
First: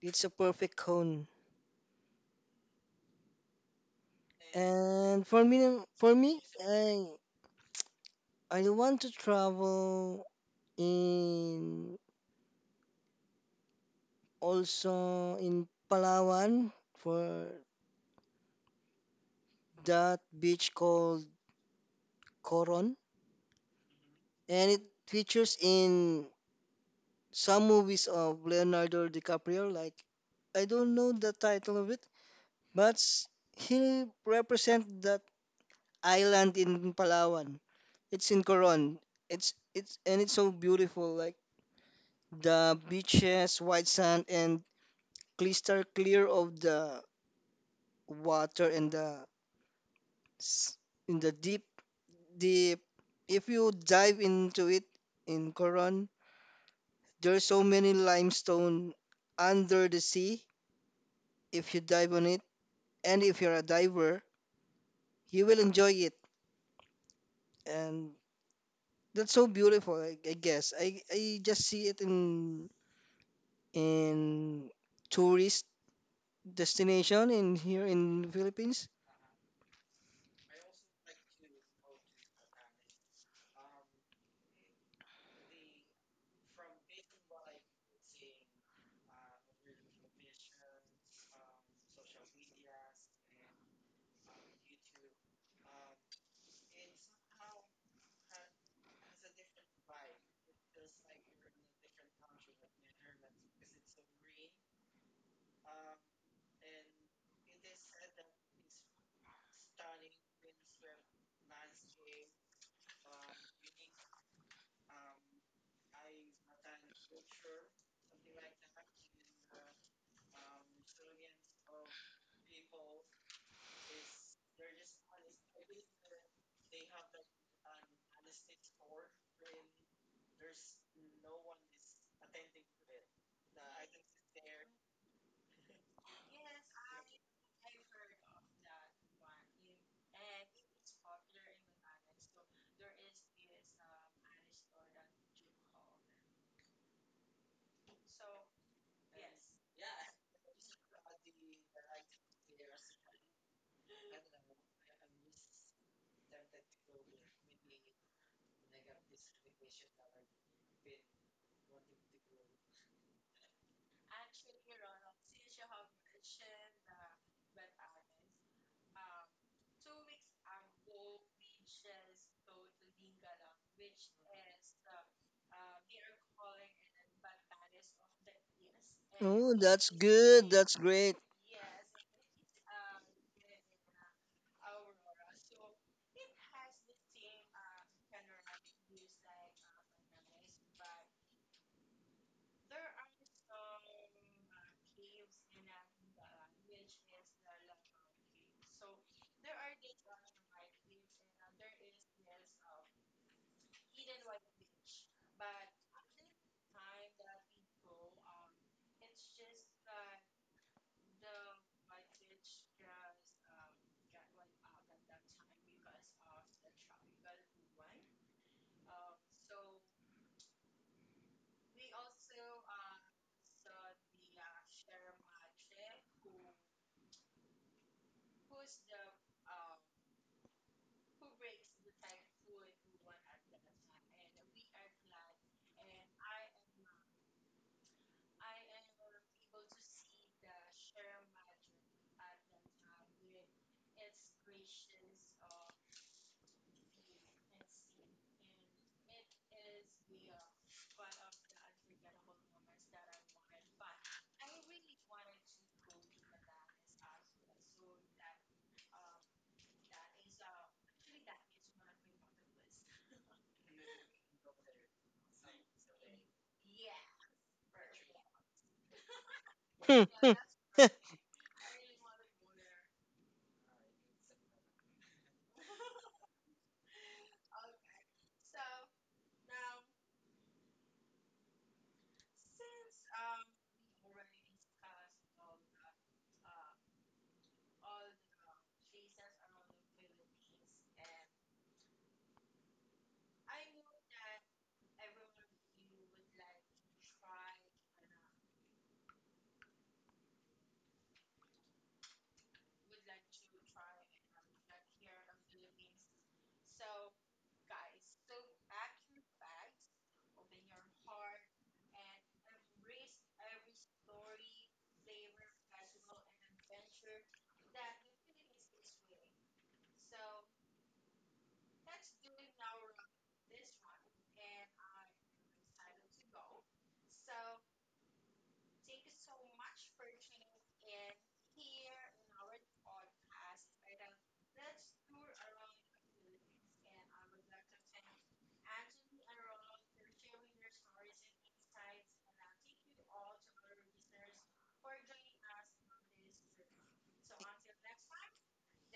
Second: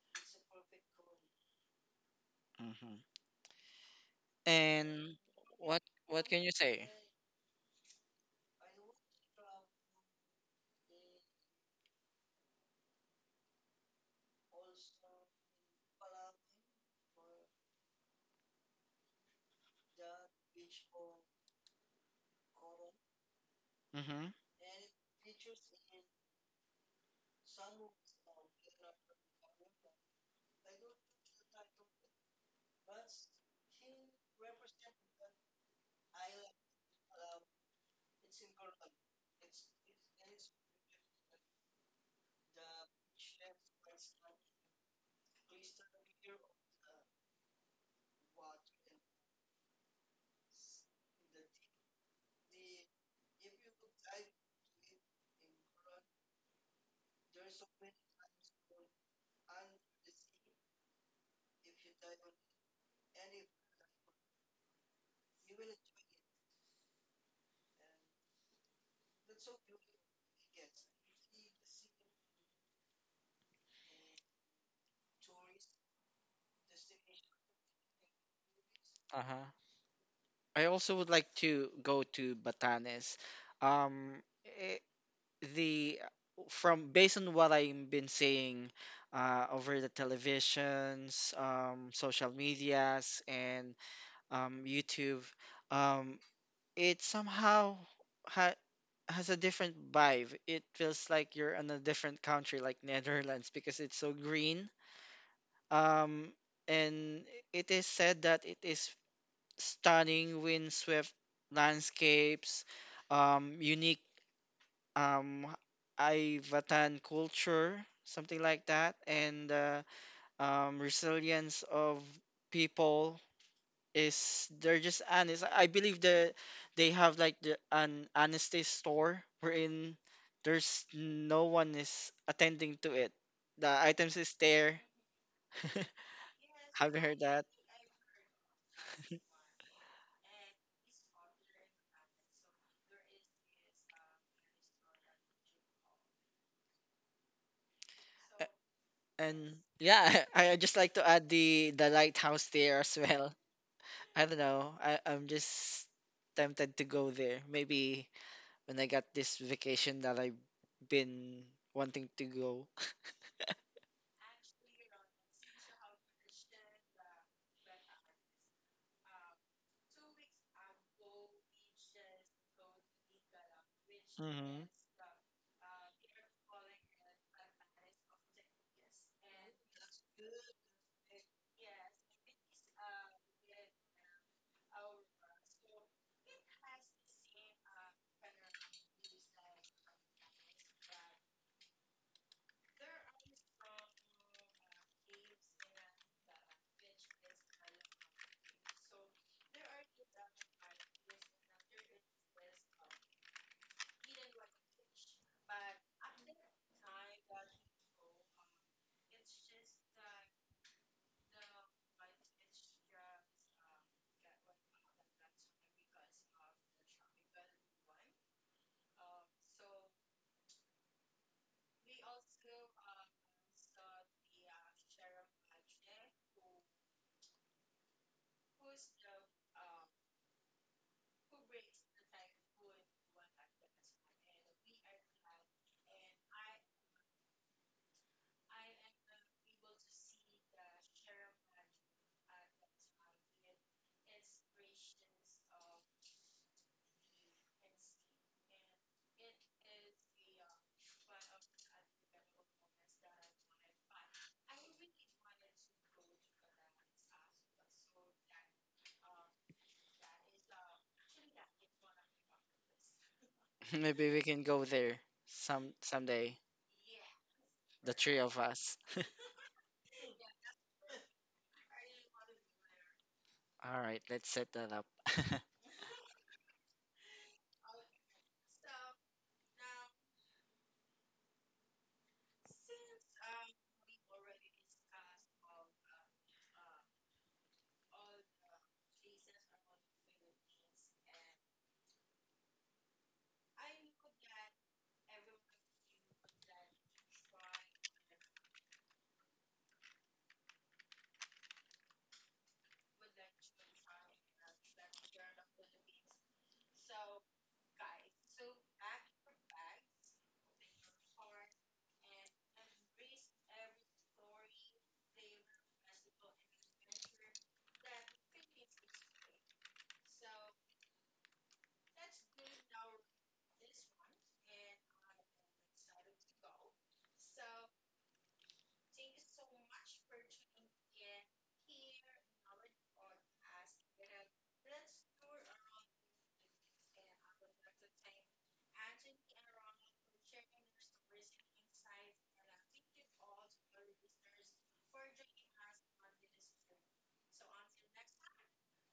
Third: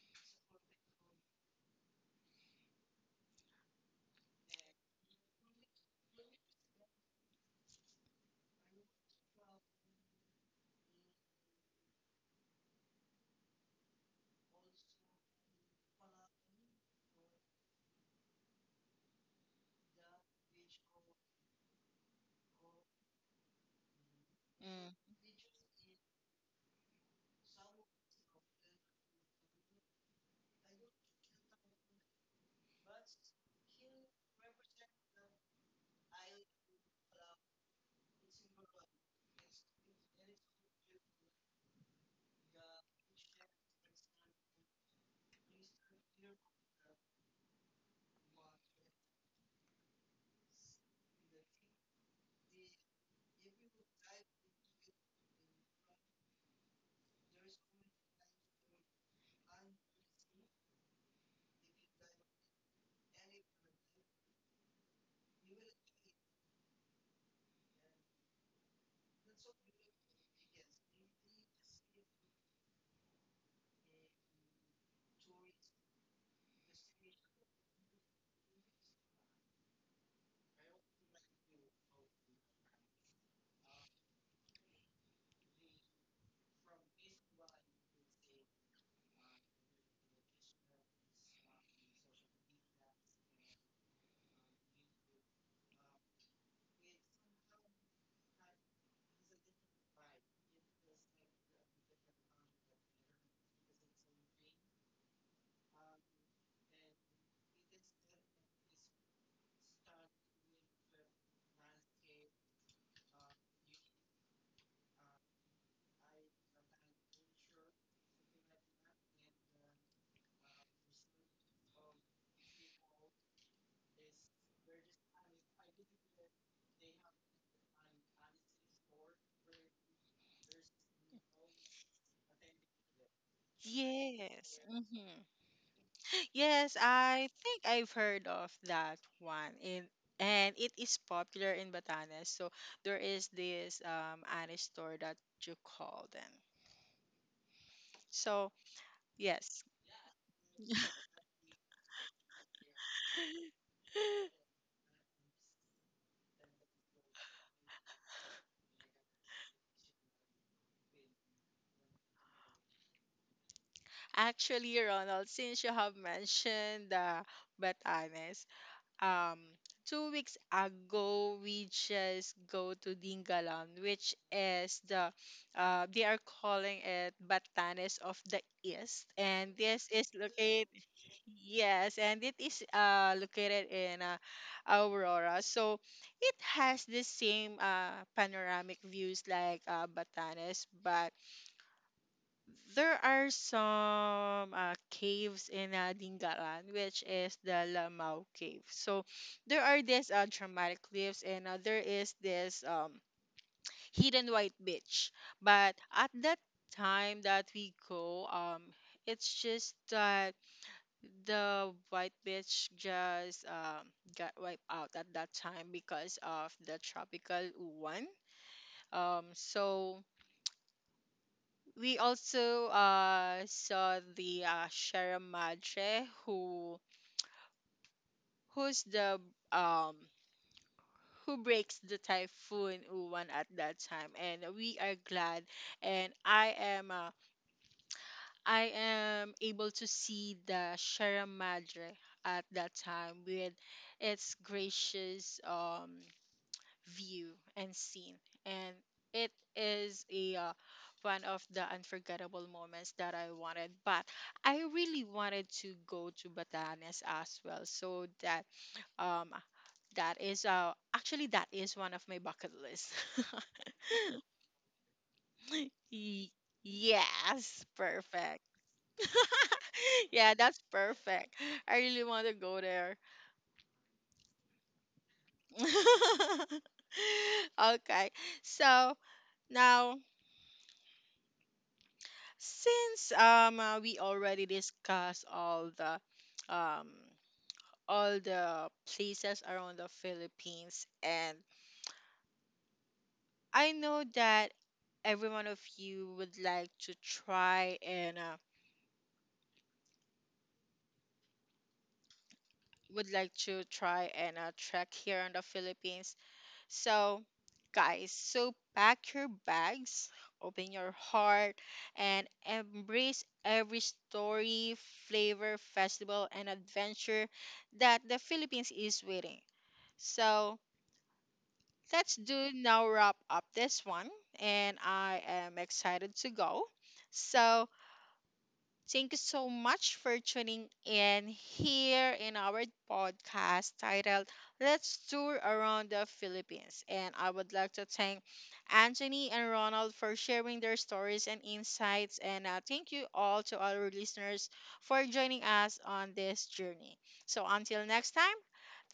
It's a perfect cone.
Hmm. And
And for
what
me,
can you say?
I want to travel in also in Palawan for that beach called Coron.
Hmm.
And it features in some movies of Leonardo DiCaprio. Like I don't know the title of it, but he represent that island in Palawan. It's in Coron. It's and it's so beautiful. Like the beaches, white sand, and crystal clear of the water and s- in the deep. If you dive into it in Coron, there's so many limestone under the sea if you dive on it, and if you're a diver, you will enjoy it. And that's so beautiful, I, guess. I just see it in in tourist destination in here in the Philippines.
Uh-huh. I also would like to go to Batanes. Eh, the From based on what I've been saying over the televisions, social medias, and YouTube, um, it somehow ha has a different vibe. It feels like you're in a different country, like Netherlands, because it's so green. Um, and it is said that it is stunning windswept landscapes, unique um, Ivatan culture, something like that, and resilience of people is they're just honest. I believe that they have like the, an honesty store wherein there's no one is attending to it. The items is
Yes.
there.
Mm-hmm. Yes,
Have you heard
I
that?
think I've heard of that one, in and it is popular in Batanes. So there is this Annie store that you call them.
A-
So
and
yes.
yeah, I just like to add the lighthouse there as well. I don't know. I'm just tempted to go there. Maybe when I got this vacation that I've been wanting to go.
Actually, Ronald, since you have mentioned the Batanes, um, 2 weeks ago we just go to Dingalan, which
Hmm.
is the they are calling it Batanes of the East,
Oh,
and
that's
this is
good.
located.
That's great.
Yes, and it is located in Aurora. So it has the same panoramic views like Batanes, but there are some caves in Dingalan, which is the Lamao Cave. So there are these dramatic cliffs, and there is this hidden white beach. But at that time that we go, it's just that the White Beach just got wiped out at that time because of the tropical one. So we also saw the Sierra Madre who's the um, who breaks the typhoon Uwan at that time, and we are glad. And I am able to see the Sierra Madre at that time with its gracious view and seen. And it is a one of the unforgettable moments that I wanted. But I really wanted to go to Batanes as well, so that um that is actually that is one of my bucket list.
Maybe we can go there
Y-
someday.
yes,
The three of
perfect.
us.
Yeah, that's perfect. I really want to go there.
All right, let's set that up.
Okay, so now, since we already discussed um all the places around the Philippines, and I know that every one of you would like to try and trek here in the Philippines. So, guys, so pack your bags, open your heart, and embrace every story, flavor, festival, and adventure that the Philippines is waiting. So, let's do now wrap up this one, and I am excited to go. So, thank you so much for tuning in here in our podcast titled Let's Tour Around the Philippines. And I would like to thank Anthony and Ronald for sharing their stories and insights. And thank you all to our listeners for joining us on this journey. So until next time,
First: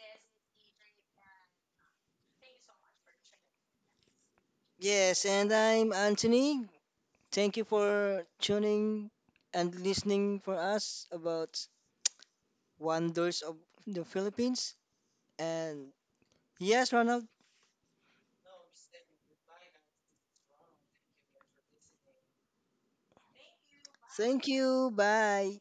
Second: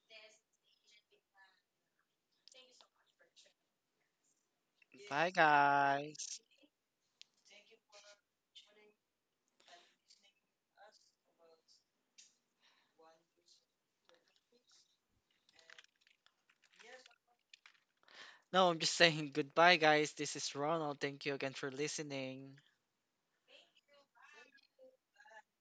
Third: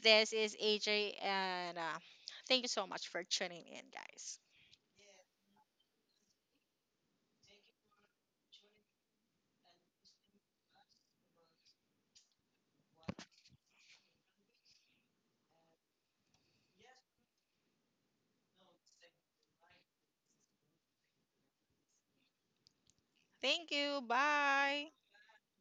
this is AJ, and thank you so much for tuning in, guys.
Yes,
Bye
and I'm
guys.
Anthony. Thank you for tuning and listening for us about wonders of the Philippines. And yes, Ronald,
No, I'm just saying goodbye, guys. This is Ronald. Thank you again for listening.
Thank you.
thank you.
Bye.
Bye.